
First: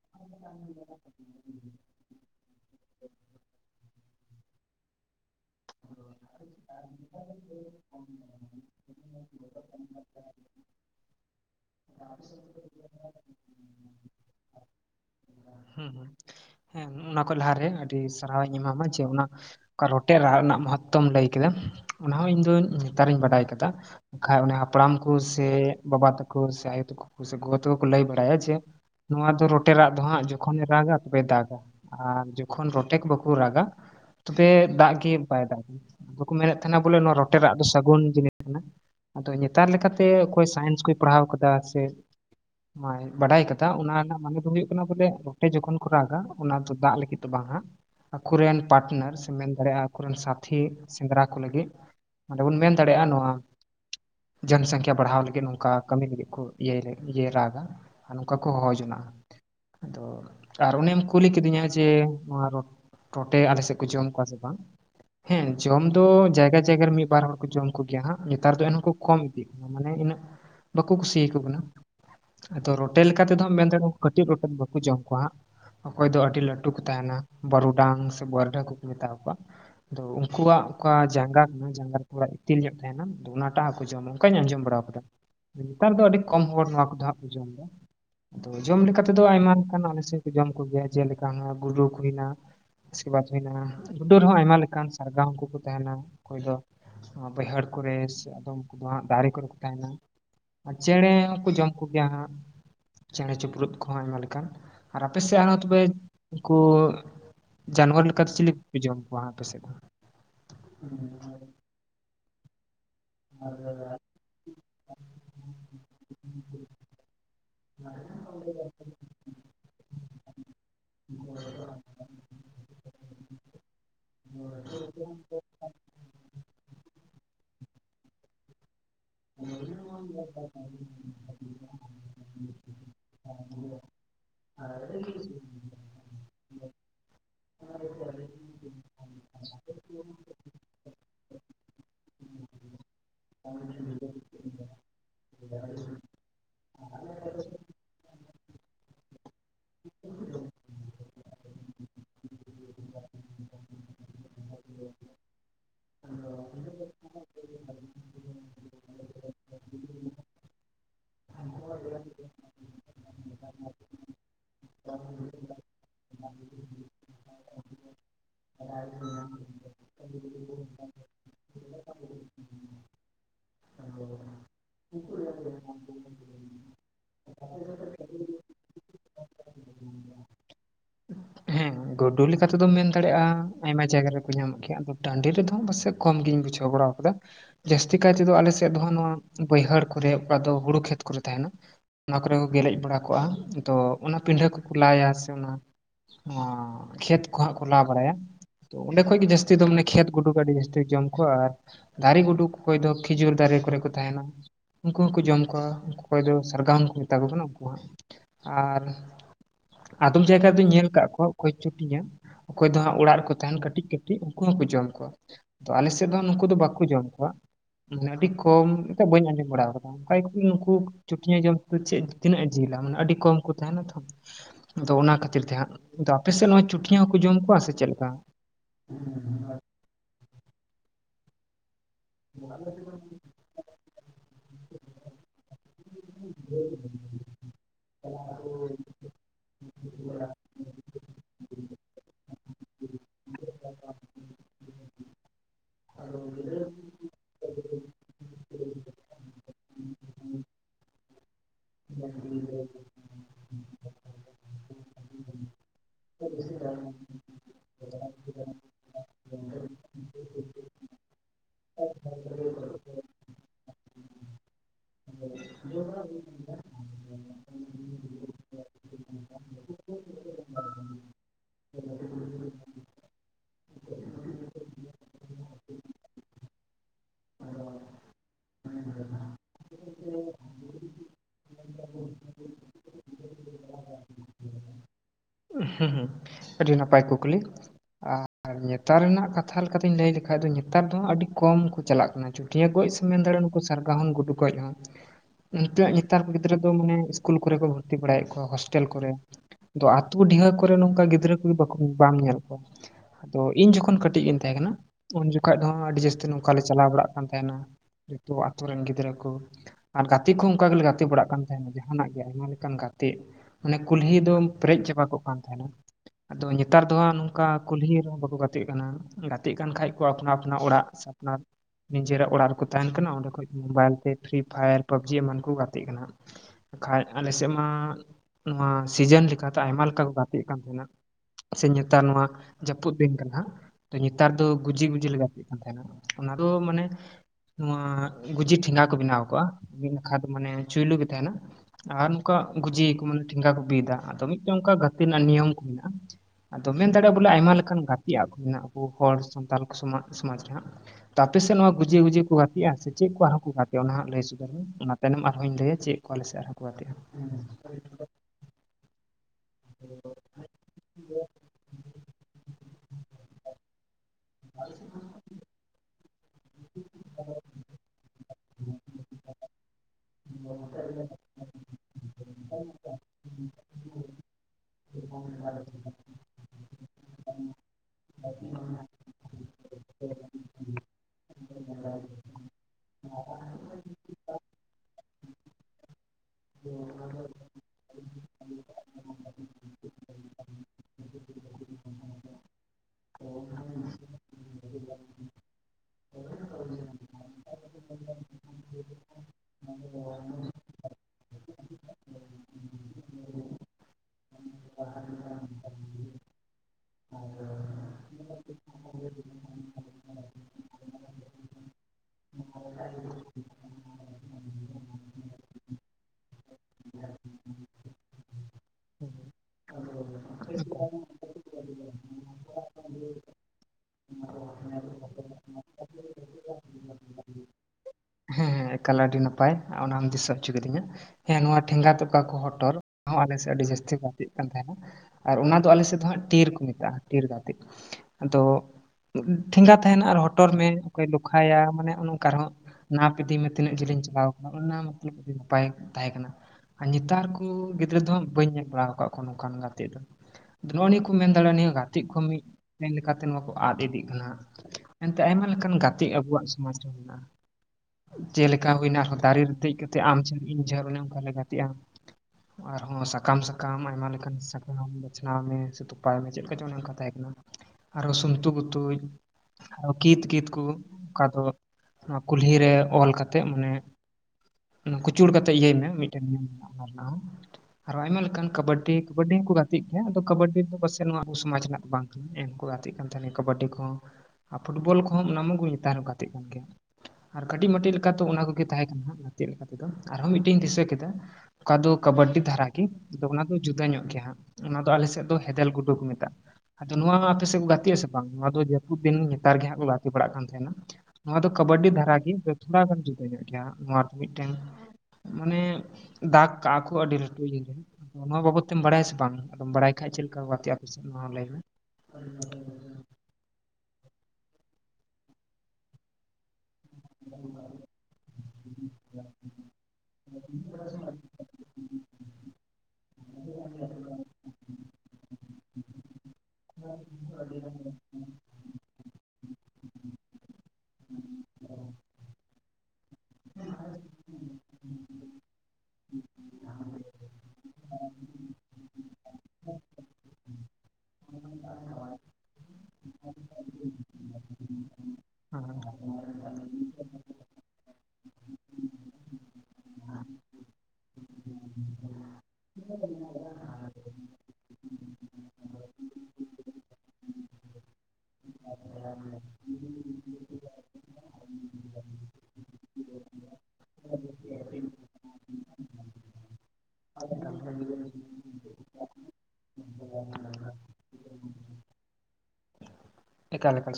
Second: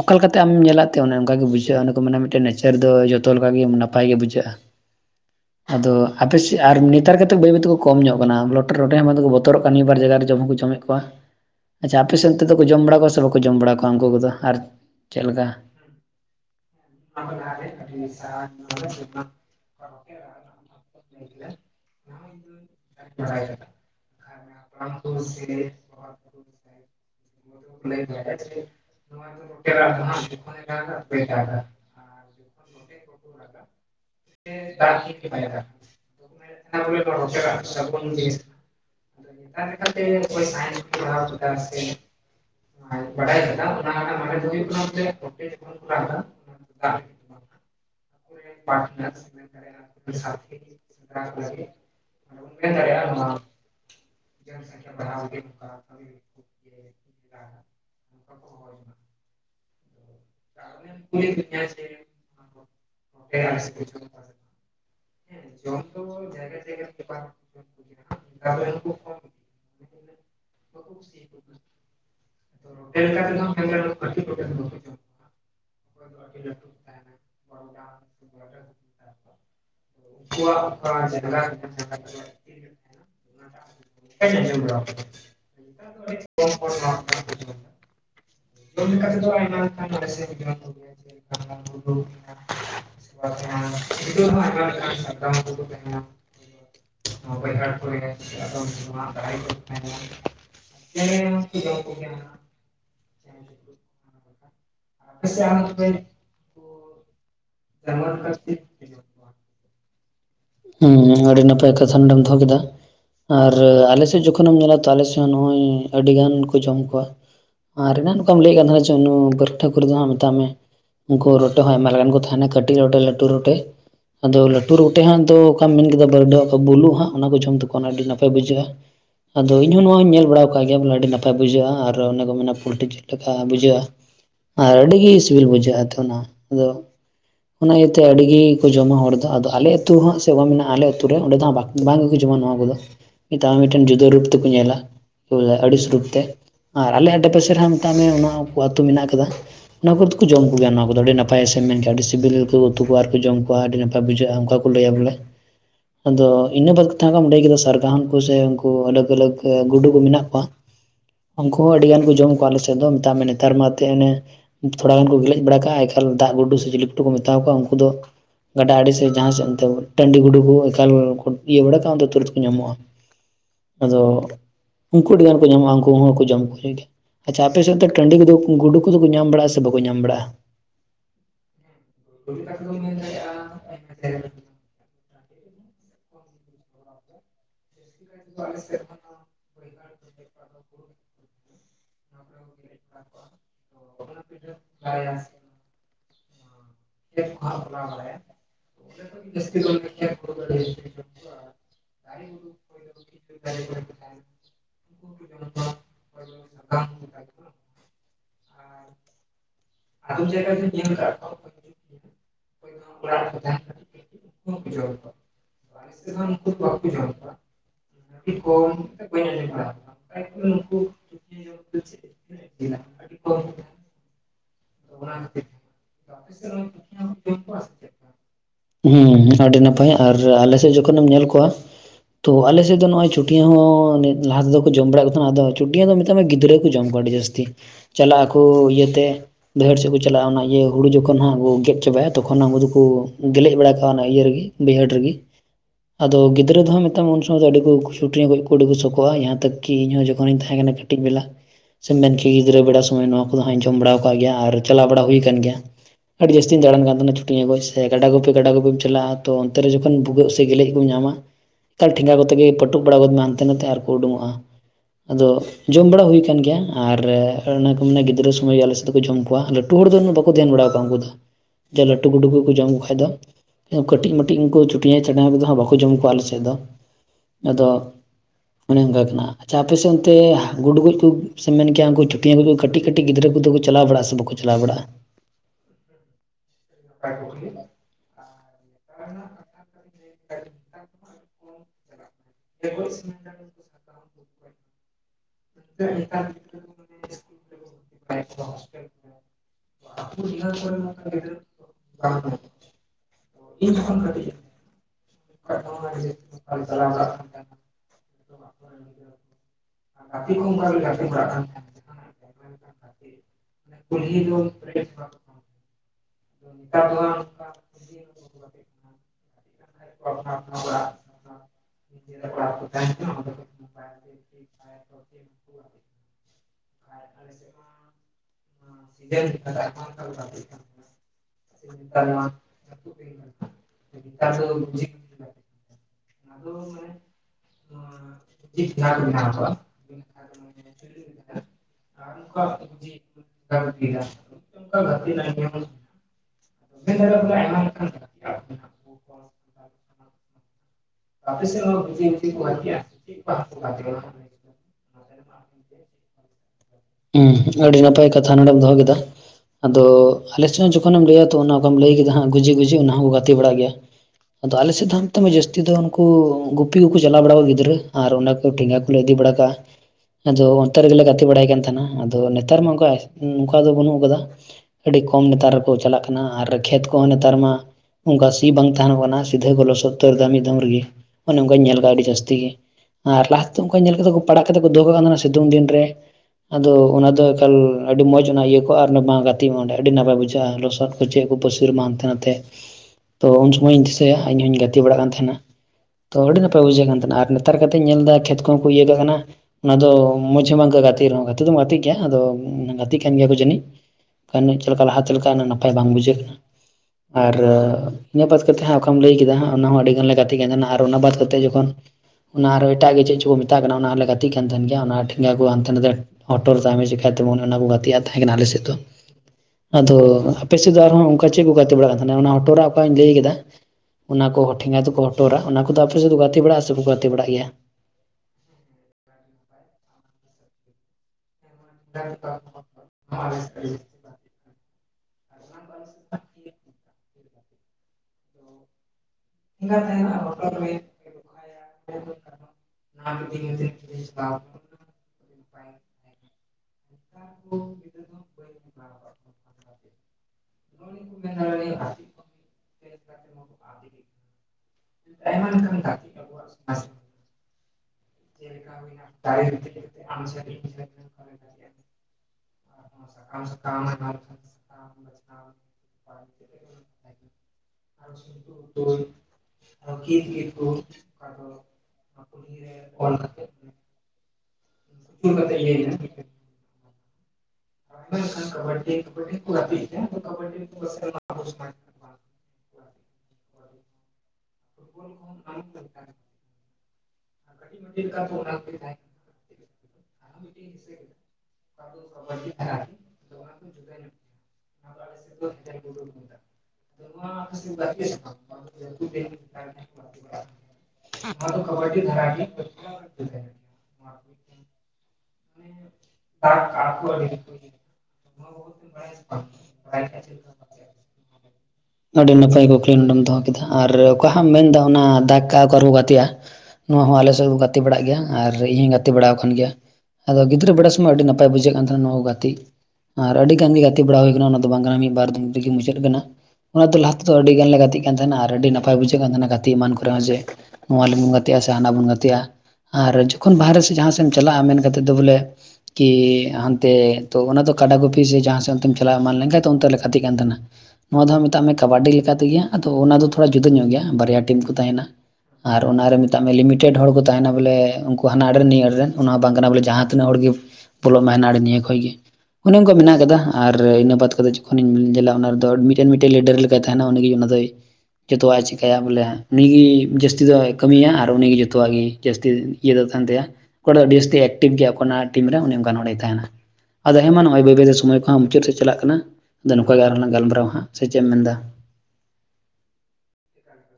Speaker 2: ᱚᱠᱟ ᱞᱮᱠᱟᱛᱮ ᱟᱢᱮᱢ ᱧᱮᱞᱟᱜ ᱛᱮ ᱚᱱᱮ ᱚᱱᱠᱟᱜᱮ ᱵᱩᱡᱷᱟᱹᱜᱼᱟ ᱚᱱᱟ ᱠᱚ ᱢᱮᱱᱟ ᱢᱤᱫᱴᱮᱱ ᱱᱮᱪᱟᱨ ᱫᱚ ᱡᱚᱛᱚ ᱞᱮᱠᱟᱜᱮ ᱱᱟᱯᱟᱭ ᱜᱮ ᱵᱩᱡᱷᱟᱹᱜᱼᱟ᱾
Speaker 1: [inaudible]
Speaker 2: ᱟᱫᱚ ᱟᱯᱮᱥᱮᱫ ᱟᱨ ᱱᱮᱛᱟᱨ ᱠᱟᱛᱮᱫ ᱵᱟᱹᱭ ᱵᱟᱹᱭ ᱛᱮ ᱠᱚᱢ ᱧᱚᱜ [unintelligible] ᱨᱳᱴᱮ ᱦᱚ ᱵᱟᱝ ᱫᱚᱠᱚ ᱵᱚᱛᱚᱨᱚᱜ ᱠᱟᱱᱟ ᱢᱤᱫ ᱵᱟᱨ ᱡᱟᱭᱜᱟ ᱨᱮ ᱡᱚᱢ ᱦᱚᱸᱠᱚ ᱡᱚᱢᱮᱫ ᱠᱚᱣᱟ, ᱟᱪᱷᱟ ᱟᱯᱮ ᱥᱮᱱ ᱛᱮ ᱫᱚ ᱠᱚ ᱡᱚᱢ ᱵᱟᱲᱟ ᱠᱚᱣᱟ ᱥᱮ ᱠᱚ ᱡᱚᱢ ᱵᱟᱲᱟ ᱠᱚᱣᱟ ᱩᱱᱠᱩ ᱠᱚᱫᱚ ᱟᱨ ᱪᱮᱫ ᱞᱮᱠᱟ
Speaker 1: ᱦᱮᱸ ᱦᱮᱸ ᱚᱱᱟ ᱠᱚ ᱞᱟᱦᱟᱨᱮ ᱟᱹᱰᱤ ᱥᱟᱨᱦᱟᱣ ᱤᱧ ᱮᱢᱟᱢᱟ ᱡᱮ ᱚᱱᱟ ᱚᱠᱟ ᱨᱴᱮ ᱨᱟᱜ ᱨᱮᱱᱟᱜ ᱢᱚᱦᱚᱛᱛᱚᱢ ᱞᱟᱹᱭ ᱠᱮᱫᱟ ᱚᱱᱟᱦᱚᱸ ᱤᱧ ᱫᱩᱧ ᱱᱮᱛᱟᱨᱤᱧ ᱵᱟᱰᱟᱭ ᱠᱮᱫᱟ ᱵᱟᱠᱷᱟᱡ ᱦᱟᱯᱲᱟᱢ ᱠᱚ ᱥᱮ ᱵᱟᱵᱟ ᱛᱟᱠᱩ ᱥᱮ ᱟᱭᱳ ᱛᱟᱠᱩ ᱥᱮ ᱜᱚᱜᱚ ᱛᱟᱠᱩ ᱠᱚ ᱞᱟᱹᱭ ᱵᱟᱲᱟᱭᱟ ᱡᱮ ᱱᱚᱣᱟ ᱫᱚ ᱨᱴᱮ ᱨᱟᱜ ᱫᱚ ᱦᱟᱸᱜ ᱠᱷᱚᱱᱮ ᱨᱟᱜᱟ ᱛᱚᱵᱮ ᱫᱟᱜᱟ ᱟᱨ ᱡᱚᱠᱷᱚᱱ ᱨᱚᱴᱮᱠᱩ ᱵᱟᱠᱩ ᱨᱟᱜᱟ ᱛᱚᱵᱮ ᱫᱟᱜ ᱜᱤ ᱵᱟᱭ ᱫᱟᱜᱟ ᱮᱫᱟ ᱟᱫᱚ ᱠᱚ ᱢᱮᱱᱮᱫ ᱛᱟᱦᱮᱱᱟ ᱵᱚᱞᱮ ᱱᱚᱣᱟ ᱨᱚᱴᱮ ᱨᱟᱜ ᱫᱚ ᱥᱟᱹᱜᱩᱱ ᱡᱤᱱᱤᱥ ᱠᱟᱱᱟ᱾ ᱟᱫᱚ ᱱᱮᱛᱟᱨ ᱞᱮᱠᱟᱛᱮ ᱚᱠᱚᱭ ᱥᱟᱭᱮᱱᱥ ᱠᱚᱭ ᱯᱟᱲᱦᱟᱣ ᱠᱟᱫᱟ ᱥᱮ [unintelligible] ᱵᱟᱰᱟᱭ ᱠᱟᱫᱟ ᱚᱱᱟ ᱨᱮᱱᱟᱜ ᱢᱚᱱᱮ ᱫᱚ ᱦᱩᱭᱩᱜ ᱠᱟᱱᱟ ᱵᱚᱞᱮ ᱠᱷᱚᱱ ᱠᱚ ᱨᱟᱜᱟ ᱚᱱᱟ ᱫᱚ ᱫᱟᱜ ᱞᱟᱹᱜᱤᱫ ᱫᱚ ᱵᱟᱝ ᱦᱟᱸᱜ? ᱠᱩᱨᱤᱭᱟᱱ ᱯᱟᱴᱱᱟᱨ ᱥᱮ ᱢᱮᱱ ᱫᱟᱲᱮᱭᱟᱜ ᱟ ᱟᱠᱚᱨᱮᱱ ᱥᱟᱛᱷᱤ ᱥᱮᱸᱫᱽᱨᱟ ᱠᱚ ᱞᱟᱹᱜᱤᱫ ᱚᱱᱰᱮ ᱵᱚᱱ ᱢᱮᱱ ᱫᱟᱲᱮᱭᱟᱜ ᱟ ᱱᱚᱣᱟ ᱡᱚᱱ ᱥᱚᱝᱠᱷᱟ ᱵᱟᱲᱦᱟᱣ ᱞᱟᱹᱜᱤᱫ ᱱᱚᱝᱠᱟ ᱠᱟᱹᱢᱤ ᱞᱟᱹᱜᱤᱫ ᱠᱳ ᱤᱭᱟᱹ ᱤᱭᱟᱹ ᱨᱟᱜᱟ ᱟᱨ ᱱᱚᱝᱠᱟ ᱠᱚ ᱦᱚᱦᱚ ᱡᱚᱱᱟᱜ ᱟ ᱟᱫᱚ ᱟᱨ ᱚᱱᱮᱢ ᱠᱩᱞᱤ ᱠᱤᱫᱤᱧᱟ ᱡᱮ ᱱᱚᱣᱟ ᱴᱚᱴᱮ ᱟᱞᱮ ᱥᱮᱫ ᱠᱚ ᱡᱚᱢ ᱠᱚᱣᱟ ᱥᱮ ᱵᱟᱝ? ᱦᱮᱸ ᱡᱚᱢ ᱫᱚ ᱡᱟᱭᱜᱟ ᱡᱟᱭᱜᱟ ᱨᱮ ᱢᱤᱫ ᱵᱟᱨ ᱦᱚᱲ ᱠᱚ ᱡᱚᱢ ᱠᱚᱜᱮᱭᱟ ᱦᱟᱸᱜ ᱱᱮᱛᱟᱨ ᱫᱚ ᱮᱱᱦᱚᱸ ᱠᱚ ᱠᱚᱢ ᱤᱫᱤᱜ ᱢᱟᱱᱮ ᱤᱱᱟᱹᱜ ᱵᱟᱠᱚ ᱠᱩᱥᱤᱭᱟ ᱠᱚ ᱠᱟᱱᱟ᱾ ᱟᱫᱚ ᱨᱚᱴᱮ ᱞᱮᱠᱟ ᱛᱮᱫᱚᱢ ᱢᱮᱱᱛᱮᱫᱚ ᱠᱟᱹᱴᱤᱡ ᱨᱚᱴᱮ ᱫᱚ ᱵᱟᱠᱚ ᱡᱚᱢ ᱠᱚᱣᱟ ᱦᱟᱸᱜ᱾ ᱚᱠᱚᱭ ᱫᱚ ᱟᱹᱰᱤ ᱞᱟᱹᱴᱩ ᱠᱚ ᱛᱟᱦᱮᱱᱟ ᱵᱟᱹᱨᱩᱰᱟᱝ ᱥᱮ ᱵᱚᱨᱰᱷᱟ ᱠᱚ ᱠᱚ ᱢᱮᱛᱟ ᱠᱚᱣᱟ ᱾ ᱫᱚ ᱩᱱᱠᱩᱣᱟᱜ ᱚᱠᱟ ᱡᱟᱸᱜᱟ ᱠᱚᱨᱮ ᱤᱛᱤᱞ ᱧᱚᱜ ᱛᱟᱦᱮᱱᱟ ᱚᱱᱟᱴᱟᱜ ᱦᱚᱠᱚ ᱡᱚᱢᱟ᱾ ᱚᱱᱠᱟᱧ ᱟᱡᱚᱢ ᱵᱟᱲᱟᱣ ᱠᱟᱫᱟ ᱱᱮᱛᱟᱨ ᱫᱚ ᱟᱹᱰᱤ ᱠᱚᱢ ᱦᱚᱲ ᱱᱚᱣᱟ ᱠᱚᱫᱚ ᱦᱟᱸᱜ ᱡᱚᱢ ᱫᱟ ᱾ ᱡᱚᱢ ᱞᱮᱠᱟ ᱛᱮᱫᱚ ᱟᱭᱢᱟ ᱞᱮᱠᱟᱱᱟᱜ ᱟᱞᱤᱥᱤ ᱠᱚ ᱡᱚᱢ ᱠᱚᱜᱮᱭᱟ ᱡᱮᱞᱮᱠᱟ ᱜᱩᱰᱩ ᱠᱚ ᱦᱩᱭᱮᱱᱟ ᱤᱥᱠᱮ ᱵᱟᱫ ᱦᱩᱭᱱᱟ ᱜᱩᱰᱟᱹ ᱨᱮ ᱦᱚᱸ ᱟᱭᱢᱟ ᱞᱮᱠᱟᱱ ᱥᱟᱨᱜᱟ ᱦᱚᱸ ᱠᱚ ᱛᱟᱦᱮᱱᱟ ᱚᱠᱚᱭ ᱫᱚ ᱱᱚᱣᱟ ᱵᱟᱹᱭᱦᱟᱹᱲ ᱠᱚᱨᱮ ᱥᱮ ᱥᱟᱫᱚᱢ ᱠᱚᱫᱚ ᱦᱟᱸᱜ ᱫᱟᱨᱮ ᱠᱚᱨᱮ ᱠᱚ ᱛᱟᱦᱮᱱᱟ᱾ ᱟᱨ ᱪᱮᱸᱬᱮ ᱦᱚᱸᱠᱚ ᱡᱚᱢ ᱠᱚᱜᱮᱭᱟ ᱦᱟᱸᱜ ᱪᱮᱬᱮ ᱪᱤᱯᱨᱩᱫ ᱠᱚᱦᱚᱸ ᱟᱭᱢᱟ ᱞᱮᱠᱟᱱ ᱟᱨ ᱟᱯᱮ ᱥᱮᱫ ᱦᱚᱸ ᱛᱚᱵᱮ ᱩᱱᱠᱩ ᱡᱟᱱᱣᱟᱨ ᱞᱮᱠᱟᱱ ᱪᱤᱞᱤ ᱠᱚᱯᱮ ᱡᱚᱢ ᱠᱚᱣᱟ ᱟᱯᱮ ᱥᱮᱫ ᱫᱚ?
Speaker 2: ᱦᱩᱸ ᱦᱩᱸᱟᱹᱰᱤ ᱱᱟᱯᱟᱭ ᱠᱟᱛᱷᱟ ᱱᱚᱰᱮᱢ ᱫᱚᱦᱚ ᱠᱮᱫᱟ ᱾ ᱟᱨ ᱟᱞᱮ ᱥᱮᱫ ᱡᱚᱠᱷᱚᱱᱮᱢ ᱧᱮᱞᱟ ᱟᱞᱮ ᱥᱮᱫ ᱦᱚᱸ ᱟᱹᱰᱤ ᱜᱟᱱ ᱠᱚ ᱡᱚᱢ ᱠᱚᱣᱟ᱾ ᱟᱨ ᱮᱱᱟ ᱚᱠᱟᱢ ᱞᱟᱹᱭᱮᱫ ᱠᱟᱱ ᱛᱟᱦᱮᱱᱮ ᱩᱱᱟᱹᱜ ᱜᱚᱨᱴᱷᱟ ᱠᱚᱨᱮ ᱦᱟᱸᱜ ᱢᱮᱛᱟᱜ ᱢᱮ ᱳᱱᱠᱳ ᱨᱚᱴᱮ ᱦᱚᱸ ᱟᱭᱢᱟ ᱞᱮᱠᱟᱱ ᱠᱚ ᱛᱟᱦᱮᱱᱟ ᱠᱟᱹᱴᱤᱡ ᱨᱚᱴᱮ ᱞᱟᱹᱴᱩ ᱨᱚᱴᱮ ᱟᱫᱚ ᱞᱟᱴᱩ ᱨᱚ ᱛᱚ ᱚᱠᱟᱢ ᱢᱮᱱ ᱠᱮᱫᱟ ᱵᱟᱨᱩᱰᱟ ᱦᱟᱜ ᱵᱩᱞᱩ ᱦᱟᱸᱜ ᱚᱱᱟ ᱠᱚ ᱡᱚᱢ ᱛᱟᱠᱚᱣᱟ ᱚᱱᱟ ᱟᱹᱰᱤ ᱱᱟᱯᱟᱭ ᱵᱩᱡᱷᱟᱹᱜ ᱟ ᱾ ᱟᱫᱚ ᱤᱧ ᱦᱚᱸ ᱱᱚᱣᱟᱧ ᱧᱮᱞ ᱵᱟᱲᱟᱣ ᱠᱟᱜ ᱜᱮᱭᱟ ᱵᱚᱞᱮ ᱟᱹᱰᱤ ᱱᱟᱯᱟᱭ ᱵᱩᱡᱷᱟᱹᱜ ᱟ ᱟᱨ ᱚᱱᱮ ᱠᱚ ᱢᱮᱱᱟ ᱯᱩᱞᱴᱤ ᱡᱤᱞ ᱞᱮᱠᱟ ᱵᱩᱡᱷᱟᱹᱜ ᱟ᱾
Speaker 1: [inaudible]
Speaker 2: ᱟᱨ ᱟᱹᱰᱤᱜᱤ ᱥᱤᱵᱤᱞ ᱵᱩᱡᱷᱟᱹᱜ ᱟ ᱛᱚ ᱚᱱᱟ ᱫᱚ᱾ ᱚᱱᱟ ᱤᱭᱟᱛᱮ ᱟᱹᱰᱤᱜᱤ ᱠᱚ ᱡᱚᱢᱟ ᱦᱚᱲ ᱫᱚ ᱟᱫᱚ ᱟᱞᱮ ᱟᱹᱛᱩ ᱦᱟᱸᱜ ᱥᱮ ᱠᱚᱢᱮᱱᱟᱜ ᱟᱞᱮ ᱟᱹᱛᱩ ᱨᱮ ᱚᱱᱰᱮ ᱫᱚ ᱦᱟᱸᱜ ᱵᱟᱝ ᱜᱮᱠᱩ ᱡᱚᱢᱟ ᱱᱚᱣᱟ ᱠᱚᱫᱚ ᱛᱟ ᱢᱤᱫᱴᱮᱱ ᱡᱩᱫᱟᱹ ᱨᱩᱯ ᱛᱮᱠᱚ ᱧᱮᱞᱟ᱾ ᱟᱹᱲᱤᱥ ᱨᱩᱯ ᱛᱮ ᱟᱨ ᱟᱞᱮ ᱟᱰᱮ ᱯᱟᱥᱮ ᱨᱮᱦᱚᱸ ᱢᱤᱫᱴᱟᱝ ᱱᱚᱣᱟ ᱠᱚ ᱟᱹᱛᱩ ᱢᱮᱱᱟᱜ ᱠᱟᱫᱟ᱾ ᱱᱚᱣᱟ ᱠᱚᱫᱚ ᱠᱚ ᱡᱚᱢ ᱠᱚᱜᱭᱟ ᱱᱚᱣᱟ ᱠᱚᱫᱚ ᱟᱹᱰᱤ ᱚᱱᱟ ᱠᱩᱫᱩ ᱠᱩ ᱡᱚᱢ ᱠᱩᱜᱮᱭᱟ ᱱᱟ ᱠᱚᱫᱚ ᱟᱹᱰᱤ ᱱᱟᱯᱟᱭ ᱥᱮᱢ ᱢᱮᱱᱠᱮᱭᱟ ᱟᱹᱰᱤ ᱥᱤᱵᱤᱞ ᱠᱩ ᱩᱛᱩ ᱠᱚᱣᱟ ᱟᱨᱠᱚ ᱡᱚᱢ ᱠᱚᱣᱟ ᱟᱹᱰᱤ ᱱᱟᱯᱟᱭ ᱵᱩᱡᱷᱟᱹᱜ-ᱟ ᱚᱝᱠᱟ [unintelligible] ᱠᱳ ᱞᱟᱹᱭᱟ ᱵᱚᱞᱮ ᱟᱫᱚ ᱤᱱᱟᱹ ᱵᱟᱫᱽ ᱠᱟᱛᱮ ᱵᱟᱢ ᱞᱟᱹᱭ ᱠᱮᱫᱟ ᱥᱟᱨᱜᱟ ᱦᱩᱸᱠᱩ ᱥᱮ ᱩᱝᱠᱩ ᱟᱞᱟᱜᱽ ᱟᱞᱟᱜᱽ ᱜᱩᱰᱩ ᱠᱩ ᱢᱮᱱᱟᱜ ᱠᱚᱣᱟ᱾ ᱩᱝᱠᱩ ᱦᱚᱸ ᱟᱹᱰᱤ ᱜᱟᱱ ᱠᱚ ᱡᱚᱢ ᱠᱚᱣᱟ ᱟᱞᱮ ᱥᱮᱫ ᱫᱚ ᱢᱮᱛᱟᱜ ᱢᱮ ᱱᱮᱛᱟᱨ ᱢᱟ ᱚᱛᱮ ᱮᱱᱮ ᱛᱷᱚᱲᱟ ᱜᱟᱱ ᱠᱚ ᱜᱮᱞᱮᱡ ᱵᱟᱲᱟ ᱠᱟᱜ-ᱟ ᱮᱠᱟᱞ ᱫᱟᱜ ᱜᱩᱰᱩ ᱥᱮ ᱡᱤᱞᱤ ᱜᱩᱴᱩ ᱠᱚ ᱢᱮᱛᱟᱣ ᱠᱚᱣᱟ ᱩᱱᱠᱩ ᱫᱚ ᱾ ᱜᱟᱰᱟ ᱟᱹᱲᱤ ᱥᱮ ᱡᱟᱦᱟᱸ ᱥᱮᱫ ᱾ ᱴᱟᱺᱰᱤ ᱜᱩᱰᱩ ᱠᱚ ᱮᱠᱟᱞ ᱤᱭᱟᱹ ᱵᱟᱲᱟ ᱠᱟᱜ ᱟ ᱟᱫᱚ ᱛᱩᱨᱟᱹᱛ ᱠᱚ ᱧᱟᱢᱚᱜᱟ ᱟᱫᱚ [unintelligible] [inaudible] ᱩᱝᱠᱩ ᱟᱹᱰᱤ ᱜᱟᱱ ᱠᱚ ᱧᱟᱢᱚᱜ-ᱟ ᱩᱝᱠᱩ ᱦᱚᱸᱜ ᱠᱚ ᱡᱚᱢ ᱠᱚᱜᱮᱭᱟ ᱾ ᱟᱪᱷᱟ ᱟᱯᱮ ᱥᱮᱫ ᱫᱚ ᱴᱟᱹᱰᱤ ᱠᱚᱫᱚ ᱜᱩᱰᱩ ᱠᱚᱫᱚ ᱠᱩ ᱧᱟᱢ ᱵᱟᱲᱟᱜ-ᱟ ᱥᱮ ᱵᱟᱠᱩ ᱧᱟᱢ ᱵᱟᱲᱟᱜ-ᱟ?
Speaker 1: ᱦᱮᱸ ᱜᱳᱰᱳ ᱞᱮᱠᱟ ᱛᱮᱫᱚᱢ ᱢᱮᱱ ᱫᱟᱲᱮᱜ ᱟ᱾ ᱟᱭᱢᱟ ᱡᱟᱭᱜᱟ ᱨᱮᱠᱚ ᱧᱟᱢᱚᱜ ᱠᱮᱭᱟ ᱟᱫᱚ ᱴᱟᱺᱰᱤ ᱨᱮᱫᱚ ᱦᱟᱸᱜ ᱯᱟᱥᱮ ᱠᱚᱢ ᱜᱤᱧ ᱵᱩᱡᱷᱟᱹᱣ ᱵᱟᱲᱟᱣ ᱠᱟᱫᱟ᱾ ᱡᱟᱹᱥᱛᱤ ᱠᱟᱭ ᱛᱮᱫᱚ ᱟᱞᱮᱥᱮᱫ ᱫᱚ ᱦᱟᱸᱜ ᱱᱚᱣᱟ ᱵᱟᱹᱭᱦᱟᱹᱲ ᱠᱚᱨᱮ ᱚᱠᱟ ᱫᱚ ᱦᱳᱲᱩ ᱠᱷᱮᱛ ᱠᱚᱨᱮ ᱛᱟᱦᱮᱱᱟ ᱚᱱᱟ ᱠᱚᱨᱮ ᱜᱮ ᱜᱮᱞᱮᱡ ᱵᱟᱲᱟ ᱠᱚᱜ ᱟ᱾ ᱛᱚ ᱚᱱᱟ ᱯᱤᱱᱰᱷᱟᱹ ᱠᱩᱠᱚ ᱞᱟᱭᱟ ᱥᱮ ᱚᱱᱟ ᱱᱚᱣᱟ ᱠᱷᱮᱛ ᱠᱚᱦᱟᱸᱜ ᱠᱚ ᱞᱟ ᱵᱟᱲᱟᱭᱟ᱾ ᱛᱚ ᱚᱸᱰᱮ ᱠᱷᱚᱡ ᱜᱮ ᱡᱟᱹᱥᱛᱤ ᱫᱚ ᱢᱟᱱᱮ ᱠᱷᱮᱛ ᱜᱳᱰᱩ ᱜᱮ ᱟᱹᱰᱤ ᱡᱟᱹᱥᱛᱤ ᱡᱚᱢ ᱠᱚᱣᱟ ᱟᱨ ᱫᱟᱨᱮ ᱜᱳᱰᱩ ᱚᱠᱚᱭ ᱫᱚ ᱠᱷᱤᱡᱩᱨ ᱫᱟᱨᱮ ᱠᱚᱨᱮ ᱠᱚ ᱛᱟᱦᱮᱱᱟ ᱾ ᱩᱝᱠᱩ ᱦᱚᱸᱠᱚ ᱡᱚᱢ ᱠᱚᱣᱟ ᱚᱠᱚᱭ ᱫᱚ ᱥᱟᱨᱜᱟᱢ ᱠᱚ ᱢᱮᱛᱟ ᱠᱚ ᱠᱟᱱᱟ ᱩᱝᱠᱩ ᱦᱟᱸᱜ᱾ ᱟᱨ ᱟᱫᱚᱭ ᱡᱟᱭᱜᱟ ᱫᱚᱧ ᱧᱮᱞ ᱠᱟᱜ ᱠᱚᱣᱟ᱾ ᱚᱠᱚᱭ ᱪᱩᱴᱤᱭᱟᱹ ᱚᱠᱚᱭ ᱫᱚ ᱦᱟᱸᱜ ᱚᱲᱟᱜ ᱨᱮᱠᱚ ᱛᱟᱦᱮᱱ ᱠᱟᱹᱴᱤᱡ ᱠᱟᱹᱴᱤᱡ ᱩᱝᱠᱩ ᱦᱚᱸᱠᱚ ᱡᱚᱢ ᱠᱚᱣᱟ᱾ ᱛᱚ ᱟᱞᱮᱥᱮᱫ ᱫᱚ ᱱᱩᱠᱩ ᱫᱚ ᱵᱟᱠᱚ ᱡᱚᱢ ᱠᱚᱣᱟ᱾ ᱢᱟᱱᱮ ᱟᱹᱰᱤ ᱠᱚᱢ ᱮᱛᱮ ᱵᱟᱹᱧ ᱟᱡᱚᱢ ᱵᱟᱲᱟᱣ ᱠᱟᱫᱟ ᱚᱠᱚᱭᱠᱚ ᱩᱱᱠᱩ ᱪᱩᱴᱟᱹ ᱡᱚᱢ ᱛᱮ ᱪᱮᱜ ᱛᱤᱱᱟᱹᱜ ᱡᱤᱞᱟ ᱢᱟᱱᱮ ᱟᱹᱰᱤ ᱠᱚᱢ ᱠᱩ ᱛᱟᱦᱮᱱᱟ ᱛᱚ ᱟᱫᱚ ᱚᱱᱟ ᱠᱷᱟᱹᱛᱤᱨ ᱛᱮ ᱦᱟᱸᱜ ᱾ ᱟᱯᱮᱥᱮ ᱱᱚᱜᱚᱭ ᱪᱩᱴᱭᱹᱟ ᱦᱚᱸᱠᱚ ᱡᱚᱢ ᱠᱚᱣᱟ ᱥᱮ ᱪᱮᱫ ᱞᱮᱠᱟ?
Speaker 2: ᱦᱩᱸ [unintelligible] ᱟᱨ ᱟᱞᱮ ᱥᱮᱡ ᱡᱚᱠᱷᱚᱱᱮᱢ ᱧᱮᱞ ᱠᱚᱣᱟ ᱛᱚ ᱟᱞᱮᱥᱮᱫ ᱫᱚ ᱱᱚᱜᱚᱭ ᱪᱷᱩᱴᱭᱹ ᱦᱚᱸ ᱞᱟᱦᱟ ᱛᱮᱫᱚ ᱠᱚ ᱡᱚᱢ ᱵᱟᱲᱟᱭᱮᱫ ᱛᱟᱦᱮ ᱫᱚ ᱪᱩᱴᱭᱹ ᱫᱚ ᱢᱮᱛᱟᱢᱟ ᱜᱤᱫᱽᱨᱟᱹ ᱠᱚ ᱡᱚᱢ ᱠᱚᱣᱟ ᱟᱹᱰᱤ ᱡᱟᱹᱥᱛᱤ᱾ ᱪᱟᱞᱟᱜ ᱟᱠᱚ ᱤᱭᱟᱹᱛᱮ ᱵᱟᱹᱭᱦᱟᱹᱲ ᱥᱮ ᱠᱩ ᱪᱟᱞᱟᱜ-ᱟ ᱚᱱᱟ ᱤᱭᱟᱹ ᱦᱩᱲᱩ ᱡᱚᱠᱷᱚᱱ ᱦᱟᱸᱜ ᱠᱚ ᱜᱮᱫ ᱪᱟᱵᱟᱭᱟ ᱛᱚᱠᱷᱚ ᱩᱝᱠᱩ ᱫᱩᱠᱩ ᱜᱮᱞᱮᱡ ᱵᱟᱲᱟ ᱠᱟᱜ-ᱟ ᱚᱱᱟ ᱤᱭᱟᱹ ᱨᱮᱜᱮ ᱵᱟᱹᱭᱦᱟᱹᱲ ᱨᱮᱜᱤ᱾ ᱟᱫᱚ ᱜᱤᱫᱽᱨᱟᱹ ᱫᱚ ᱦᱟᱸᱜ ᱢᱮᱛᱟᱢ ᱩᱱ ᱥᱚᱢᱚᱭ ᱫᱚ ᱟᱹᱰᱤ ᱠᱩ ᱪᱩᱴᱭᱟᱹ ᱜᱚᱡ ᱠᱩ ᱟᱹᱰᱤ ᱠᱩ ᱥᱚᱠᱚᱜᱼᱟ ᱭᱟᱦᱟ ᱛᱟᱠ ᱠᱤ ᱤᱧ ᱦᱚ ᱡᱚᱠᱷᱚᱱᱤᱧ ᱛᱟᱦᱮᱸ ᱠᱟᱱᱟ ᱠᱟᱹᱴᱤᱡ ᱵᱮᱞᱟ᱾
Speaker 1: [inaudible]
Speaker 2: ᱥᱮᱢ ᱢᱮᱱᱠᱤ ᱜᱤᱫᱽᱨᱟᱹ ᱵᱮᱲᱟ ᱥᱚᱢᱚᱭ ᱱᱚᱣᱟ ᱠᱚᱫᱚ ᱦᱟᱸᱜ ᱤᱧ ᱡᱚᱢ ᱵᱟᱲᱟᱣ ᱠᱟᱜ ᱜᱮᱭᱟ᱾ ᱟᱨ ᱪᱟᱞᱟᱣ ᱵᱟᱲᱟ ᱦᱩᱭ ᱠᱟᱱ ᱜᱮᱭᱟ ᱟᱹᱰᱤ ᱡᱟᱹᱥᱛᱤᱧ ᱫᱟᱬᱟᱱ ᱠᱟᱱ ᱛᱷᱮᱱᱟ ᱪᱩᱸ ᱴᱩᱭᱟᱹ ᱜᱚᱡ ᱥᱮ ᱠᱟᱰᱟ ᱜᱯᱤ ᱠᱟᱰᱟ ᱜᱯᱤᱢ ᱪᱟᱞᱟᱜᱼᱟ ᱛᱚ ᱚᱱᱛᱮ ᱨᱮ ᱡᱚᱠᱷᱚᱱ ᱵᱷᱩᱜᱟᱹ ᱥᱮ ᱜᱮᱞᱮᱡ ᱠᱚᱢ ᱧᱟᱢᱟ᱾ ᱠᱟᱞ ᱴᱷᱮᱸᱜᱟ ᱠᱚᱛᱮ ᱜᱮ ᱯᱟᱹᱴᱩᱵ ᱵᱟᱲᱟ ᱜᱚᱫᱽ ᱢᱮ ᱦᱟᱱᱛᱮ ᱱᱟᱛᱮ ᱟᱨᱠᱚ ᱩᱰᱩᱝᱚᱜ-ᱟ᱾ ᱟᱫᱚ ᱡᱚᱢ ᱵᱟᱲᱟ ᱦᱩᱭ ᱠᱟᱱ ᱜᱮᱭᱟ ᱟᱨ ᱚᱱᱟ ᱠᱚ ᱢᱮᱱᱟ ᱜᱤᱫᱽᱨᱟᱹ ᱥᱳᱢᱚᱭ ᱟᱞᱮᱫ ᱫᱚᱠᱚ ᱡᱚᱢ ᱠᱚᱣᱟ, ᱞᱟᱹᱴᱩ ᱦᱚᱲ ᱫᱚ ᱩᱱᱟᱹᱜ ᱵᱟᱠᱚ ᱫᱷᱮᱭᱮᱱ ᱵᱟᱲᱟ ᱟᱠᱚᱣᱟ ᱩᱝᱠᱩ ᱫᱚ ᱡᱮ ᱞᱟᱹᱴᱩ ᱜᱩᱰᱩ ᱠᱩᱠᱩ ᱡᱚᱢ ᱠᱚ ᱠᱷᱟᱡ ᱫᱚ᱾ ᱠᱟᱹᱴᱤᱡ ᱢᱟᱹᱤᱡ ᱩᱝᱠᱩ ᱪᱩᱴᱭᱟᱹ ᱪᱟᱴᱭᱟ ᱠᱚᱫᱚ ᱦᱟᱸᱜ ᱵᱟᱠᱚ ᱡᱚᱢ ᱠᱚᱣᱟ ᱟᱞᱮᱥᱮᱫ ᱫᱚ᱾ ᱟᱫᱚ
Speaker 1: [inaudible]
Speaker 2: ᱟᱪᱷᱟ ᱟᱯᱮᱥᱮᱫ ᱚᱱᱛᱮ ᱜᱩᱰᱩ ᱜᱚᱡ ᱠᱩ ᱥᱮᱢ ᱢᱮᱱ ᱠᱮᱭᱟ ᱩᱝᱠᱩ ᱪᱩᱴᱭᱟᱹ ᱠᱩ ᱠᱟᱹᱴᱤᱡ ᱠᱟᱹᱴᱤᱡ ᱜᱤᱫᱽᱨᱟᱹ ᱠᱩᱫᱩ ᱠᱩ ᱪᱟᱞᱟᱣ ᱵᱟᱲᱟᱜ ᱥᱮ ᱪᱞᱟᱣ ᱵᱟᱲᱟᱜᱼᱟ?
Speaker 1: ᱦᱩᱸ ᱦᱩᱸ, ᱟᱹᱰᱤ ᱱᱟᱯᱟᱭ ᱠᱩᱠᱞᱤ ᱾ ᱟᱨ ᱱᱮᱛᱟᱨ ᱨᱮᱱᱟᱜ ᱠᱟᱛᱷᱟ ᱞᱮᱠᱟᱛᱮᱧ ᱞᱟᱹᱭ ᱞᱮᱠᱷᱟᱡ ᱫᱚ ᱱᱮᱛᱟᱨ ᱫᱚ ᱟᱹᱰᱤ ᱠᱚᱢ ᱠᱚ ᱪᱟᱞᱟᱜ ᱠᱟᱱᱟ ᱪᱷᱩᱴᱭᱟᱹ ᱜᱚᱡ ᱥᱮᱢ ᱢᱮᱱ ᱫᱟᱲᱮᱼᱟ ᱱᱩᱠᱩ ᱥᱟᱨᱜᱟᱦᱚᱱ ᱜᱩᱰᱩ ᱜᱚᱡ ᱦᱚᱸ᱾ ᱱᱤᱛᱚᱭᱜ ᱱᱮᱛᱟᱨ ᱠᱚ ᱜᱤᱫᱽᱨᱟᱹ ᱫᱚ ᱢᱟᱱᱮ ᱤᱥᱠᱩᱞ ᱠᱚᱨᱮ ᱠᱚ ᱵᱷᱚᱨᱛᱤ ᱵᱟᱲᱟᱭᱮᱫ ᱠᱚᱣᱟ ᱦᱳᱥᱴᱮᱞ ᱠᱚᱨᱮ᱾ ᱟᱫᱚ ᱟᱹᱛᱩ ᱰᱤᱦᱟᱹ ᱠᱚᱨᱮ ᱱᱚᱝᱠᱟ ᱜᱤᱫᱽᱨᱟᱹ ᱠᱚᱜᱮ ᱵᱟᱢ ᱧᱮᱞ ᱠᱚᱣᱟ᱾ ᱟᱫᱚ ᱤᱧ ᱡᱚᱠᱷᱚᱱ ᱠᱟᱹᱴᱤᱡ ᱜᱤᱧ ᱛᱟᱦᱮᱸ ᱠᱟᱱᱟ ᱩᱱ ᱡᱚᱠᱷᱚᱱ ᱫᱚᱦᱟᱸ ᱟᱹᱰᱤ ᱡᱟᱹᱥᱛᱤ ᱱᱚ ᱠᱟᱞᱮ ᱪᱟᱞᱟᱣ ᱵᱟᱲᱟᱜ ᱠᱟᱱ ᱛᱟᱦᱮᱱᱟ ᱡᱚᱛᱚ ᱟᱛᱳ ᱨᱮᱱ ᱜᱤᱫᱽᱨᱟᱹ ᱠᱚ᱾ ᱟᱨ ᱜᱟᱛᱮ ᱠᱚᱦᱚᱸ ᱚᱱᱠᱟ ᱜᱮᱞᱮ ᱜᱟᱛᱮ ᱵᱟᱲᱟᱜ ᱠᱟᱱ ᱛᱟᱦᱮᱸᱱᱟ ᱡᱟᱦᱟᱱᱟᱜ ᱜᱮ ᱟᱭᱢᱟ ᱞᱮᱠᱟᱱ ᱜᱟᱛᱮ᱾ ᱢᱚᱱᱮ ᱠᱩᱞᱦᱤ ᱫᱚ ᱯᱮᱨᱮᱡ ᱪᱟᱵᱟ ᱠᱚᱜ ᱠᱟᱱ ᱛᱟᱦᱮᱱᱟ᱾ ᱟᱫᱚ ᱱᱮᱛᱟᱨ ᱫᱚᱦᱟᱸᱜ ᱱᱚᱝᱠᱟ ᱠᱩᱞᱦᱤ ᱨᱮᱦᱚᱸ ᱵᱟᱠᱚ ᱜᱟᱛᱮᱜ ᱠᱟᱱᱟ ᱜᱟᱛᱮᱜ ᱠᱟᱱ ᱠᱷᱟᱡ ᱠᱚ ᱟᱯᱱᱟ ᱟᱯᱱᱟ ᱚᱲᱟᱜ ᱥᱟ [inaudible] ᱱᱤᱡᱮᱨᱟᱜ ᱚᱲᱟᱜ ᱨᱮᱠᱚ ᱛᱟᱦᱮᱱ ᱠᱟᱱᱟ ᱚᱸᱰᱮ ᱠᱷᱚᱡ ᱢᱳᱵᱟᱭᱤᱞ ᱛᱮ ᱯᱷᱨᱤ ᱯᱷᱟᱭᱟᱨ ᱯᱟᱵᱡᱤ ᱮᱢᱟᱱ ᱠᱚ ᱜᱟᱛᱮᱜ ᱠᱟᱱᱟ᱾ ᱟᱠᱷᱟᱡ ᱟᱞᱮ ᱥᱮᱫ ᱢᱟ ᱱᱚᱣᱟ ᱥᱤᱡᱮᱱ ᱞᱮᱠᱟᱛᱮ ᱟᱭᱢᱟ ᱞᱮᱠᱟ ᱠᱚ ᱜᱟᱛᱮᱜ ᱠᱟᱱ ᱛᱟᱦᱮᱱᱟ᱾ ᱥᱮ ᱱᱮᱛᱟᱨ ᱱᱚᱣᱟ ᱡᱟᱹᱯᱩᱫ ᱫᱤᱱ ᱠᱟᱱᱟ ᱱᱮᱛᱟᱨ ᱫᱚ ᱜᱩᱡᱤ ᱜᱩᱡᱤ ᱜᱟᱛᱮᱜ ᱠᱟᱱ ᱛᱟᱦᱮᱱᱟ᱾ ᱚᱱᱟ ᱫᱚ ᱢᱟᱱᱮ ᱱᱚᱣᱟ ᱜᱩᱡᱤ ᱴᱷᱮᱸᱜᱟ ᱠᱚ ᱵᱮᱱᱟᱣ ᱠᱟᱜᱼᱟ ᱢᱤᱫ ᱱᱟᱠᱷᱟ ᱫᱚ ᱢᱟᱱᱮ ᱪᱩᱭᱞᱩ ᱜᱮ ᱛᱟᱦᱮᱱᱟ᱾ ᱟᱨ ᱱᱚᱝᱠᱟ ᱜᱩᱡᱤ ᱠᱚ ᱢᱟᱱᱮ ᱴᱷᱮᱝᱜᱟ ᱠᱚ ᱵᱤᱫᱟ ᱟᱫᱚ ᱢᱤᱫᱴᱮᱱ ᱚᱱᱠᱟ ᱜᱟᱛᱮ ᱨᱮᱱᱟᱜ ᱱᱤᱭᱚᱢ ᱠᱚ ᱢᱮᱱᱟᱜᱼᱟ᱾ ᱟᱫᱚ ᱢᱮᱱ ᱫᱟᱲᱮᱭᱟᱜᱼᱟ ᱵᱚᱞᱮ ᱟᱭᱢᱟ ᱞᱮᱠᱟᱱ ᱜᱟᱛᱮᱜ ᱟᱵᱳᱣᱟ ᱢᱮᱱᱟᱜᱼᱟ᱾ ᱟᱵᱚ ᱦᱚᱲ ᱥᱟᱱᱛᱟᱞ ᱥᱚᱢᱟ ᱥᱚᱢᱟᱡᱽ ᱨᱮᱱᱟᱜ ᱛᱟ ᱟᱯᱮᱥᱮᱫ ᱱᱚᱣᱟ ᱜᱩᱡᱮ ᱜᱩᱡᱮ ᱠᱚ ᱜᱟᱛᱮᱜᱼᱟ ᱥᱮ ᱪᱮᱫ ᱠᱚ ᱟᱨᱦᱚ ᱠᱚ ᱜᱟᱛᱮᱜᱼᱟ ᱚᱱᱟ ᱦᱟᱸᱜ ᱞᱟᱹᱭ ᱥᱚᱫᱚᱨ ᱢᱮ, ᱚᱱᱟ ᱛᱟᱭᱱᱚᱢ ᱟᱨᱦᱚᱸᱧ ᱞᱟᱹᱭᱟ ᱪᱮᱫ ᱠᱚ ᱟᱞᱮ ᱥᱮᱫ ᱟᱨᱦᱚᱸ ᱠᱚ ᱜᱟᱛᱮᱜᱼᱟ᱾
Speaker 2: ᱦᱸ, ᱟᱹᱰᱤ ᱱᱟᱯᱟᱭ ᱠᱟᱛᱷᱟ ᱱᱚᱰᱮᱢ ᱫᱚᱦᱚ ᱠᱮᱫᱟ᱾ ᱟᱫᱚ ᱟᱞᱮᱥᱱᱟᱜ ᱡᱚᱠᱷᱚᱱᱮᱢ ᱞᱟᱹᱭᱟ ᱛᱚ ᱚᱱᱟ ᱟᱫᱚᱢ ᱞᱟᱹᱭᱟ ᱠᱮᱫᱟ ᱦᱟᱜ ᱜᱩᱡᱤ ᱜᱩᱡᱤ ᱚᱱᱟ ᱦᱚᱸᱠᱚ ᱜᱟᱛᱮ ᱵᱟᱲᱟ ᱜᱮᱭᱟ, ᱟᱫᱚ ᱟᱞᱮ ᱥᱮᱫ ᱫᱚ ᱡᱟᱹᱥᱛᱤ ᱫᱚ ᱠᱩ ᱜᱩᱯᱤ ᱠᱚᱠᱚ ᱪᱟᱞᱟᱣ ᱵᱟᱲᱟ ᱠᱚᱣᱟ ᱜᱤᱫᱽᱨᱟᱹ ᱟᱨ ᱚᱱᱟ ᱠᱚ ᱴᱷᱮᱸᱜᱟ ᱠᱚᱞᱮ ᱤᱫᱤ ᱵᱟᱲᱟ ᱠᱟᱜᱼᱟ᱾ ᱟᱫᱚ ᱚᱱᱛᱮ ᱨᱮᱜᱮ ᱞᱮ ᱜᱟᱛᱮ ᱵᱟᱲᱟᱭ ᱠᱟᱱ ᱛᱟᱦᱮᱱᱟ ᱟᱫᱚ ᱱᱮᱛᱟᱨ ᱢᱟ ᱚᱱᱠᱟ ᱚᱱᱠᱟ ᱫᱚ ᱵᱟᱹᱱᱩᱜ ᱠᱟᱫᱟ᱾ ᱟᱹᱰᱤ ᱠᱚᱢ ᱱᱮᱛᱟᱨ ᱠᱚ ᱪᱟᱞᱟᱜ ᱠᱟᱱᱟ ᱟᱨ ᱠᱷᱮᱛ ᱠᱚᱦᱚᱸ ᱱᱮᱛᱟᱨ ᱢᱟ ᱚᱱᱠᱟ ᱥᱤ ᱵᱟᱝ ᱛᱟᱦᱮᱱ ᱠᱟᱱᱟ ᱥᱤᱫᱷᱟᱹ ᱠᱚ ᱞᱚᱥᱚᱫ ᱩᱛᱟᱨ ᱫᱟ ᱢᱤᱫ ᱫᱷᱚᱢ ᱨᱮᱜᱮ᱾ ᱚᱱᱮ ᱚᱱᱠᱟᱧ ᱧᱮᱞ ᱠᱟᱜᱼᱟ ᱟᱰᱤ ᱡᱟᱥᱛᱤ ᱜᱮ ᱟᱨ ᱞᱟᱦᱟ ᱛᱮᱫᱚ ᱚᱱᱠᱟᱧ ᱧᱮᱞ ᱠᱟᱫᱟ ᱯᱟᱲᱟᱜ ᱠᱟᱛᱮ ᱠᱚ ᱫᱚᱦᱚ ᱠᱟᱜ ᱠᱟᱱ ᱛᱟᱦᱮᱱᱟ ᱥᱤᱛᱩᱝ ᱫᱤᱱᱨᱮ᱾ ᱟᱫᱚ ᱚᱱᱟ ᱫᱚ ᱮᱠᱟᱞ ᱟᱹᱰᱤ ᱢᱚᱡᱽ ᱚᱱᱟ ᱤᱭᱟᱹ ᱠᱚ ᱟᱨ ᱢᱟ ᱜᱟᱛᱤ ᱢᱮ ᱚᱸᱰᱮ ᱟᱹᱰᱤ ᱱᱟᱯᱟᱭ ᱵᱩᱡᱷᱟᱹᱜᱼᱟ ᱞᱚᱥᱚᱫ ᱠᱚ ᱪᱮᱫ ᱠᱚ ᱯᱟᱹᱥᱤᱨ‌ ᱟᱢᱟ ᱦᱟᱱᱛᱮ ᱱᱟᱛᱮ᱾ ᱛᱚ ᱩᱱ ᱥᱚᱢᱚᱭ ᱤᱧ ᱫᱤᱥᱟᱹᱭᱟ ᱤᱧ ᱦᱩᱧ ᱜᱟᱛᱮ ᱵᱟᱲᱟ ᱠᱟᱱ ᱛᱟᱦᱮᱸᱱᱟ ᱛᱚ ᱟᱹᱰᱤ ᱱᱟᱯᱟᱭ ᱵᱩᱡᱷᱟᱹᱜ ᱠᱟᱱ ᱛᱟᱦᱮᱸᱱᱟ ᱟᱨ ᱱᱮᱛᱟᱨ ᱠᱟᱛᱮᱧ ᱧᱮᱞᱫᱟ ᱠᱷᱮᱛ ᱠᱚᱦᱚᱸ ᱠᱚ ᱤᱭᱟᱹ ᱠᱟᱜ ᱠᱟᱱᱟ ᱚᱱᱟ ᱫᱚ ᱢᱚᱡᱽ ᱦᱚᱸ ᱵᱟᱝ ᱟᱭᱠᱟᱹ ᱜᱟᱛᱮᱜ ᱨᱮᱦᱚᱸ ᱜᱟᱛᱮ ᱫᱚᱢ ᱜᱟᱛᱮᱜ ᱜᱮᱭᱟ ᱟᱫᱚ ᱜᱟᱛᱮᱜ ᱠᱟᱱ ᱜᱮᱭᱟᱠᱚ ᱡᱟᱹᱱᱤᱡ ᱠᱟᱹᱱᱤ ᱪᱮᱫ ᱞᱮᱠᱟ ᱞᱟᱦᱟᱛᱮ ᱞᱮᱠᱟ ᱚᱱᱟ ᱱᱟᱯᱟᱭ ᱵᱟᱝ ᱵᱩᱡᱷᱟᱹᱜ ᱠᱟᱱᱟ ᱟᱨ ᱤᱱᱟᱹ ᱵᱟᱫ ᱠᱟᱛᱮᱫ ᱦᱟᱹᱜ ᱚᱠᱟᱢ ᱞᱟᱹᱭ ᱠᱮᱫᱟ ᱦᱟᱸᱜ ᱚᱱᱟ ᱦᱚᱸ ᱟᱹᱰᱤ ᱜᱟᱱᱞᱮ ᱜᱟᱛᱮ [unintelligible] ᱟᱨ ᱚᱱᱟ ᱵᱟᱫ ᱠᱟᱛᱮ ᱡᱚᱠᱷᱚᱱ ᱚᱱᱟ ᱨᱮᱦᱚᱸ ᱮᱴᱟᱜ ᱜᱮ ᱪᱮᱫ ᱪᱚ ᱠᱚ ᱢᱮᱛᱟᱜ ᱚᱱᱟ ᱦᱚᱞᱮ ᱜᱟᱛᱮᱜ ᱠᱟᱱ ᱛᱟᱦᱮᱸᱱ ᱜᱮᱭᱟ ᱚᱱᱟ ᱴᱷᱮᱝᱱᱜᱟ ᱠᱚ ᱦᱟᱱᱛᱮ ᱱᱟᱛᱮ ᱦᱚᱴᱚᱨ ᱛᱟᱭᱢᱮ ᱪᱮᱠᱟᱹ ᱛᱮᱵᱚᱱ ᱚᱱᱮ ᱚᱱᱟ ᱜᱟᱛᱮᱜ ᱛᱟᱦᱮᱸ ᱠᱟᱱᱟ ᱟᱞᱮ ᱥᱮᱫ ᱫᱚ ᱟᱫᱚ ᱟᱯᱮ ᱥᱮᱫ ᱫᱚ ᱟᱨᱦᱚᱸ ᱚᱱᱠᱟ ᱪᱮᱫ ᱠᱚ ᱜᱟᱛᱮ ᱵᱟᱲᱟᱜ ᱠᱟᱱ ᱛᱟᱦᱮᱸᱱᱟ ᱚᱱᱟ ᱦᱚᱴᱚᱨᱟᱜ ᱚᱠᱟᱹᱧ ᱞᱟᱹᱭ ᱠᱮᱫᱟ ᱚᱱᱟ ᱠᱚ ᱴᱷᱮᱸᱜᱟ ᱛᱮᱠᱚ ᱦᱚᱴᱚᱨᱟ ᱚᱱᱟ ᱠᱚᱫᱚ ᱟᱯᱮ ᱥᱮᱫ ᱫᱚ ᱜᱟᱛᱮ ᱵᱟᱲᱟᱜᱼᱟ ᱟᱥᱮ ᱜᱟᱛᱮ ᱵᱟᱲᱟᱜ ᱜᱮᱭᱟ
Speaker 1: ᱦᱮᱸ ᱦᱮᱸ ᱮᱠᱟᱞ ᱟᱹᱰᱤ ᱱᱟᱯᱟᱭ ᱚᱱᱟᱢ ᱫᱤᱥᱟᱹ ᱦᱚᱪᱚ ᱠᱤᱫᱤᱧᱟ ᱦᱮᱸ ᱱᱚᱣᱟ ᱴᱷᱮᱸᱜᱟ ᱛᱮᱠᱟ ᱠᱚ ᱦᱚᱴᱚᱨ ᱦᱚᱸ ᱟᱞᱮᱥᱮᱫ ᱟᱹᱰᱤ ᱡᱟᱹᱥᱛᱤ ᱠᱚ ᱜᱟᱛᱮᱜ ᱠᱟᱱ ᱛᱟᱦᱮᱸᱱᱟ ᱟᱨ ᱚᱱᱟ ᱫᱚ ᱟᱞᱮᱥᱮᱫ ᱫᱚ ᱦᱟᱸᱜ ᱛᱤᱨ ᱠᱚ ᱢᱮᱛᱟ ᱛᱤᱨ ᱜᱟᱛᱮ ᱟᱫᱚ ᱴᱷᱮᱸᱜᱟ ᱛᱟᱦᱮᱸᱱᱟ ᱟᱨ ᱦᱚᱴᱚᱨ ᱢᱮ ᱚᱠᱚᱭ ᱞᱚᱠᱷᱟᱭᱟ ᱢᱟᱱᱮ ᱚᱱᱮ ᱚᱱᱠᱟ ᱨᱮᱦᱚᱸ ᱱᱟᱯ ᱤᱫᱤ ᱢᱮ ᱛᱤᱱᱟᱹᱜ ᱡᱷᱟᱹᱞᱤᱧ ᱪᱟᱞᱟᱣ ᱟᱠᱟᱱᱟ ᱚᱱᱟ ᱢᱚᱛᱞᱚᱵ ᱵᱟᱭ ᱛᱟᱦᱮᱸ ᱠᱟᱱᱟ ᱧᱮᱛᱟᱨ ᱠᱚ ᱜᱤᱫᱽᱨᱟᱹ ᱫᱚᱦᱟᱸᱜ ᱵᱟᱹᱧ ᱧᱮᱞ ᱵᱟᱲᱟ ᱣᱟᱠᱟᱫ ᱠᱚᱣᱟ ᱱᱚᱝᱠᱟᱱ ᱜᱟᱛᱮᱜ ᱫᱚ ᱱᱚᱜᱼᱚ ᱱᱤᱭᱟᱹ ᱢᱮᱱ ᱫᱟᱲᱮᱭᱟᱜᱼᱟ ᱱᱤᱭᱟᱹ ᱜᱟᱛᱮᱜ ᱠᱷᱚᱱ ᱢᱤᱫ ᱞᱮᱠᱟᱛᱮ ᱱᱚᱣᱟ ᱠᱚ ᱟᱫ ᱤᱫᱤᱜ ᱠᱟᱱᱟ ᱮᱱᱛᱮ ᱟᱭᱢᱟ ᱞᱮᱠᱟᱱ ᱜᱟᱛᱮᱜ ᱟᱵᱚᱣᱟᱜ ᱥᱚᱢᱟᱡᱽ ᱨᱮ ᱢᱮᱱᱟᱜᱼᱟ ᱡᱮ ᱞᱮᱠᱟ ᱦᱩᱭᱮᱱᱟ ᱟᱨᱦᱚᱸ ᱫᱟᱨᱮ ᱨᱮ ᱫᱮᱡ ᱠᱟᱛᱮᱫ ᱟᱢ ᱤᱧ ᱟᱢ ᱡᱷᱟᱹᱞ ᱤᱧ ᱡᱷᱟᱹᱞ ᱚᱱᱮ ᱚᱱᱠᱟᱞᱮ ᱜᱟᱛᱮᱜᱼᱟ ᱟᱨᱦᱚᱸ ᱥᱟᱠᱟᱢ ᱥᱟᱠᱟᱢ ᱟᱭᱢᱟ ᱞᱮᱠᱟᱱ ᱥᱟᱠᱟᱢ ᱵᱟᱪᱷᱟᱣ ᱢᱮ ᱱᱟᱯᱟᱭ ᱢᱮ ᱪᱮᱫ ᱞᱮᱠᱟ ᱪᱚ ᱚᱱᱮ ᱚᱱᱠᱟ ᱛᱟᱦᱮᱸ ᱠᱟᱱᱟ ᱟᱨᱦᱚᱸ ᱥᱩᱱᱛᱩ ᱜᱩᱛᱩᱡ ᱠᱤᱛ ᱠᱤᱛ ᱠᱩ ᱚᱠᱟ ᱫᱚ ᱠᱩᱞᱦᱤᱨᱮ ᱚᱞ ᱠᱟᱛᱮᱜ ᱢᱟᱱᱮ ᱠᱩᱪᱩᱲ ᱠᱟᱛᱮ ᱤᱭᱟᱹᱭ ᱢᱮ ᱢᱤᱫᱴᱮᱱ [unintelligible] ᱚᱱᱟ ᱨᱮᱱᱟᱜ ᱟᱨᱚ ᱟᱭᱢᱟ ᱞᱮᱠᱟᱱ ᱠᱟᱵᱟᱰᱤ ᱠᱟᱵᱟᱰᱤ ᱦᱚᱸᱠᱚ ᱜᱟᱛᱮᱜ ᱜᱮᱭᱟ ᱟᱫᱚ ᱠᱟᱵᱟᱰᱤ ᱫᱚ ᱯᱟᱥᱮ ᱱᱚᱣᱟ ᱟᱵᱚ ᱥᱚᱢᱟᱡᱽ ᱨᱮᱱᱟᱜ ᱫᱚ ᱵᱟᱝ ᱜᱟᱛᱮᱜ ᱠᱟᱱ ᱛᱟᱦᱮᱸᱱᱟ ᱠᱟᱵᱟᱰᱤ ᱠᱚ ᱟᱨ ᱯᱷᱩᱴᱵᱚᱞ ᱠᱚᱦᱚᱸ ᱚᱱᱟᱢᱜᱮ ᱱᱮᱛᱟᱨ ᱦᱚᱸᱠᱚ ᱜᱟᱛᱮᱜ ᱠᱟᱱ ᱜᱮᱭᱟ ᱟᱨ ᱠᱟᱹᱴᱤᱡ ᱢᱟᱹᱴᱤᱡ ᱞᱮᱠᱟ ᱛᱚ ᱚᱱᱟ ᱠᱚᱜᱮ ᱛᱟᱦᱮᱸ ᱠᱟᱱᱟ ᱟᱨ ᱪᱮᱫ ᱞᱮᱠᱟ ᱛᱮᱫᱚ ᱟᱨᱦᱚᱸ ᱢᱤᱫᱴᱮᱱ ᱤᱧ ᱫᱤᱥᱟᱹ ᱠᱮᱫᱟ ᱚᱠᱟ ᱫᱚ ᱠᱟᱵᱟᱰᱤ ᱫᱷᱟᱨᱟ ᱜᱮ ᱟᱫᱚ ᱚᱱᱟ ᱫᱚ ᱡᱩᱫᱟᱹ ᱧᱚᱜ ᱜᱮᱭᱟ ᱦᱟᱸᱜ ᱚᱱᱟᱫᱚ ᱟᱞᱮᱥᱮᱫ ᱫᱚ ᱦᱮᱫᱮᱞ ᱜᱩᱴ ᱢᱮᱛᱟᱜᱼᱟ ᱟᱫᱚ ᱱᱚᱣᱟ ᱟᱯᱮ ᱥᱮᱫ ᱠᱚ ᱜᱟᱛᱮᱜ ᱟᱥᱮ ᱵᱟᱝ ᱱᱚᱣᱟ ᱫᱚ ᱡᱟᱹᱯᱩᱫ ᱫᱤᱱ ᱧᱮ- ᱛᱟᱨ ᱠᱚ ᱜᱟᱛᱮ ᱯᱟᱲᱟᱜ ᱠᱟᱱ ᱛᱟᱦᱮᱸᱱᱟ ᱱᱚᱣᱟ ᱫᱚ ᱠᱟᱵᱟᱰᱤ ᱫᱷᱟᱨᱟ ᱜᱮ ᱛᱷᱚᱲᱟ ᱜᱟᱱ ᱡᱩᱫᱟᱹ ᱧᱚᱜ ᱜᱮᱭᱟ ᱱᱚᱣᱟ ᱢᱤᱫᱴᱟᱝ ᱢᱟᱱᱮ ᱫᱟᱜᱽ ᱠᱟᱜᱼᱟ ᱠᱚ ᱟᱹᱰᱤ ᱞᱟᱹᱴᱩ ᱤᱭᱟᱹ ᱜᱮ ᱱᱚᱣᱟ ᱵᱟᱵᱚᱛ ᱛᱮᱢ ᱵᱟᱲᱟᱭᱟ ᱥᱮ ᱵᱟᱝ ᱟᱫᱚᱢ ᱵᱟᱲᱟᱭ ᱠᱷᱟᱡ ᱪᱮᱫ ᱞᱮᱠᱟ ᱠᱚ ᱜᱟᱛᱮᱜ ᱟᱯᱤᱥᱮᱫ ᱢᱟ ᱞᱟᱹᱭ ᱢᱮ
Speaker 2: ᱟᱹᱰᱤ ᱱᱟᱯᱟᱭ ᱠᱩᱠᱞᱤ ᱱᱚᱰᱮᱢ ᱫᱚᱦᱚ ᱟᱨ ᱚᱠᱟ ᱦᱟᱢ ᱮᱢ ᱢᱮᱱᱫᱟ ᱚᱱᱟ ᱫᱟᱜ ᱠᱟᱜ ᱟᱠᱚ ᱨᱮᱠᱚ ᱜᱟᱛᱮᱜᱼᱟ ᱱᱚᱣᱟ ᱦᱚᱸ ᱟᱞᱮ ᱥᱮᱫ ᱠᱚ ᱜᱟᱛᱮ ᱵᱟᱲᱟᱜ ᱜᱮᱭᱟ ᱟᱨ ᱤᱧ ᱦᱚᱸᱧ ᱜᱟᱛᱮ ᱵᱟᱲᱟ ᱣᱟᱠᱟᱱ ᱜᱮᱭᱟ ᱟᱫᱚ ᱜᱤᱫᱽᱨᱟᱹ ᱵᱮᱲᱟ ᱥᱚᱢᱚᱭ ᱟᱹᱰᱤ ᱱᱟᱯ - ᱯᱟᱭ ᱵᱩᱡᱷᱟᱹᱜ ᱠᱟᱱ ᱛᱟᱦᱮᱸᱱᱟ ᱱᱚᱣᱟ ᱠᱚ ᱜᱟᱛᱮᱜ ᱟᱨ ᱟᱹᱰᱤ ᱜᱟᱱ ᱜᱮ ᱜᱟᱛᱮ ᱵᱟᱲᱟ ᱦᱩᱭ ᱟᱠᱟᱱᱟ ᱚᱱᱟ ᱫᱚ ᱵᱟᱝ ᱠᱟᱱᱟ ᱢᱤᱫ ᱵᱟᱨ ᱫᱤᱱ ᱨᱮᱜᱮ ᱢᱩᱪᱟᱹᱫ ᱟᱠᱟᱱᱟ ᱚᱱᱟ ᱫᱚ ᱞᱟᱦᱟ ᱛᱮᱫᱚ ᱟᱹᱰᱤ ᱜᱟᱱ ᱞᱮ ᱜᱟᱛᱮᱜ ᱠᱟᱱ ᱛᱟᱦᱮᱱᱟ ᱟᱨ ᱟᱹᱰᱤ ᱱᱟᱯ- ᱯᱟᱭ ᱵᱩᱡᱷᱟᱹᱜ ᱠᱟᱱ ᱛᱟᱦᱮᱸᱱᱟ ᱜᱟᱛᱮᱜ ᱮᱢᱟᱱ ᱠᱚᱨᱮ ᱦᱚᱸ ᱡᱮ ᱱᱚᱣᱟ ᱞᱟᱹᱜᱤᱫ ᱜᱟᱛᱮᱜᱼᱟ ᱥᱮ ᱦᱟᱱᱟ ᱵᱚᱱ ᱜᱟᱛᱮᱜᱼᱟ ᱟᱨ ᱡᱚᱠᱷᱚᱱ ᱵᱟᱦᱨᱮ ᱥᱮᱫ ᱡᱟᱦᱟᱸ ᱥᱮᱢ ᱪᱟᱞᱟᱜᱼᱟ ᱢᱮᱱ ᱠᱟᱛᱮᱫ ᱫᱚ ᱵᱚᱞᱮ ᱠᱤ ᱦᱟᱱᱛᱮ ᱛᱚ ᱚᱱᱟᱫᱚ ᱠᱟᱰᱟ ᱜᱩᱯᱤ ᱥᱮ ᱡᱟᱦᱟᱸ ᱥᱮᱫ ᱚᱱᱛᱮᱢ ᱪᱟᱞᱟᱜᱼᱟ ᱮᱢᱟᱱ ᱞᱮᱱ ᱠᱷᱟᱡ ᱫᱚ ᱚᱱᱛᱮ ᱞᱮ ᱜᱟᱛᱮᱜ ᱠᱟᱱ ᱛᱟᱦᱮᱸᱱᱟ ᱱᱚᱣᱟ ᱫᱚ ᱦᱟᱸᱜ ᱢᱮᱛᱟᱜ ᱢᱮ ᱠᱟᱵᱟᱰᱤ ᱞᱮᱠᱟ ᱛᱮᱜᱮ ᱟᱫᱚ ᱚᱱᱟ ᱫᱚ ᱛᱷᱚᱲᱟ ᱡᱩᱫᱟᱹ ᱧᱚᱜ ᱜᱮᱭᱟ ᱵᱟᱨᱭᱟ ᱴᱤᱢ ᱠᱚ ᱛᱟᱦᱮᱸᱱᱟ ᱟᱨ ᱚᱱᱟᱨᱮ ᱢᱮᱛᱟᱜ ᱢᱮ ᱞᱤᱢᱤᱴᱮᱰ ᱦᱚᱲ ᱠᱚ ᱛᱟᱦᱮᱸᱱᱟ ᱵᱚᱞᱮ ᱩᱱᱠᱩ ᱦᱟᱱᱟ ᱟᱲᱨᱮ ᱱᱤᱭᱟᱹ ᱟᱲᱮᱨᱮᱱ ᱚᱱᱟ ᱦᱚᱸ ᱵᱟᱝ ᱠᱟᱱᱟ ᱵᱚᱞᱮ ᱡᱟᱦᱟᱸ ᱛᱤᱱᱟᱹᱜ ᱦᱚᱲᱜᱮ [unintelligible] ᱚᱱᱮ ᱚᱱᱠᱟ ᱢᱮᱱᱟᱜ ᱟᱠᱟᱫᱟ ᱟᱨ ᱤᱱᱟᱹ ᱵᱟᱫᱽ ᱠᱟᱛᱮᱫ ᱡᱚᱠᱷᱚᱱ ᱤᱧ ᱧᱮᱞᱟ ᱚᱱᱟ ᱨᱮᱫᱚ ᱢᱤᱫᱴᱮᱱ ᱢᱤᱫᱴᱮᱱ ᱞᱤᱰᱟᱹᱨ ᱞᱮᱠᱟᱭ ᱛᱟᱦᱮᱸᱱᱟ ᱩᱱᱤᱜᱮ ᱚᱱᱟᱫᱚᱭ ᱡᱚᱛᱚᱣᱟᱜ ᱮ ᱪᱤᱠᱟᱭᱟ ᱵᱚᱞᱮ ᱩᱱᱤᱜᱮ ᱡᱟᱹᱥᱛᱤ ᱫᱚᱭ ᱠᱟᱹᱢᱤᱭᱟ ᱟᱨ ᱩᱱᱤᱜᱮ ᱡᱚᱛᱚᱣᱟᱜ ᱜᱮ ᱡᱟᱹᱥᱛᱤ ᱤᱭᱟᱹ ᱫᱚ ᱛᱟᱦᱮᱸᱱ ᱛᱟᱭᱟ ᱚᱠᱟᱴᱟᱜ ᱟᱹᱰᱤ ᱡᱟᱹᱥᱛᱤ ᱮᱠᱴᱤᱵ ᱜᱮᱭᱟ ᱴᱤᱢ ᱨᱮ ᱩᱱᱤ ᱚᱱᱠᱟᱱ ᱦᱚᱲ ᱮ ᱛᱟᱦᱮᱸᱱᱟ ᱟᱫᱚ ᱦᱮᱸ ᱢᱟ ᱱᱚᱜᱼᱚᱭ [unintelligible] ᱥᱚᱢᱚᱭ ᱠᱚᱦᱚᱸ ᱢᱩᱪᱟᱹᱫ ᱥᱮᱫ ᱪᱟᱞᱟᱜ ᱠᱟᱱᱟ ᱟᱫᱚ ᱱᱚᱝᱠᱟ ᱜᱮ ᱟᱨᱦᱚᱸᱞᱟᱝ ᱜᱟᱞᱢᱟᱨᱟᱣᱼᱟ ᱦᱟᱸᱜ ᱥᱮ ᱪᱮᱫ ᱮᱢ ᱢᱮᱱ ᱮᱫᱟ
Speaker 1: ᱮᱠᱟᱞ ᱮᱠᱟᱞ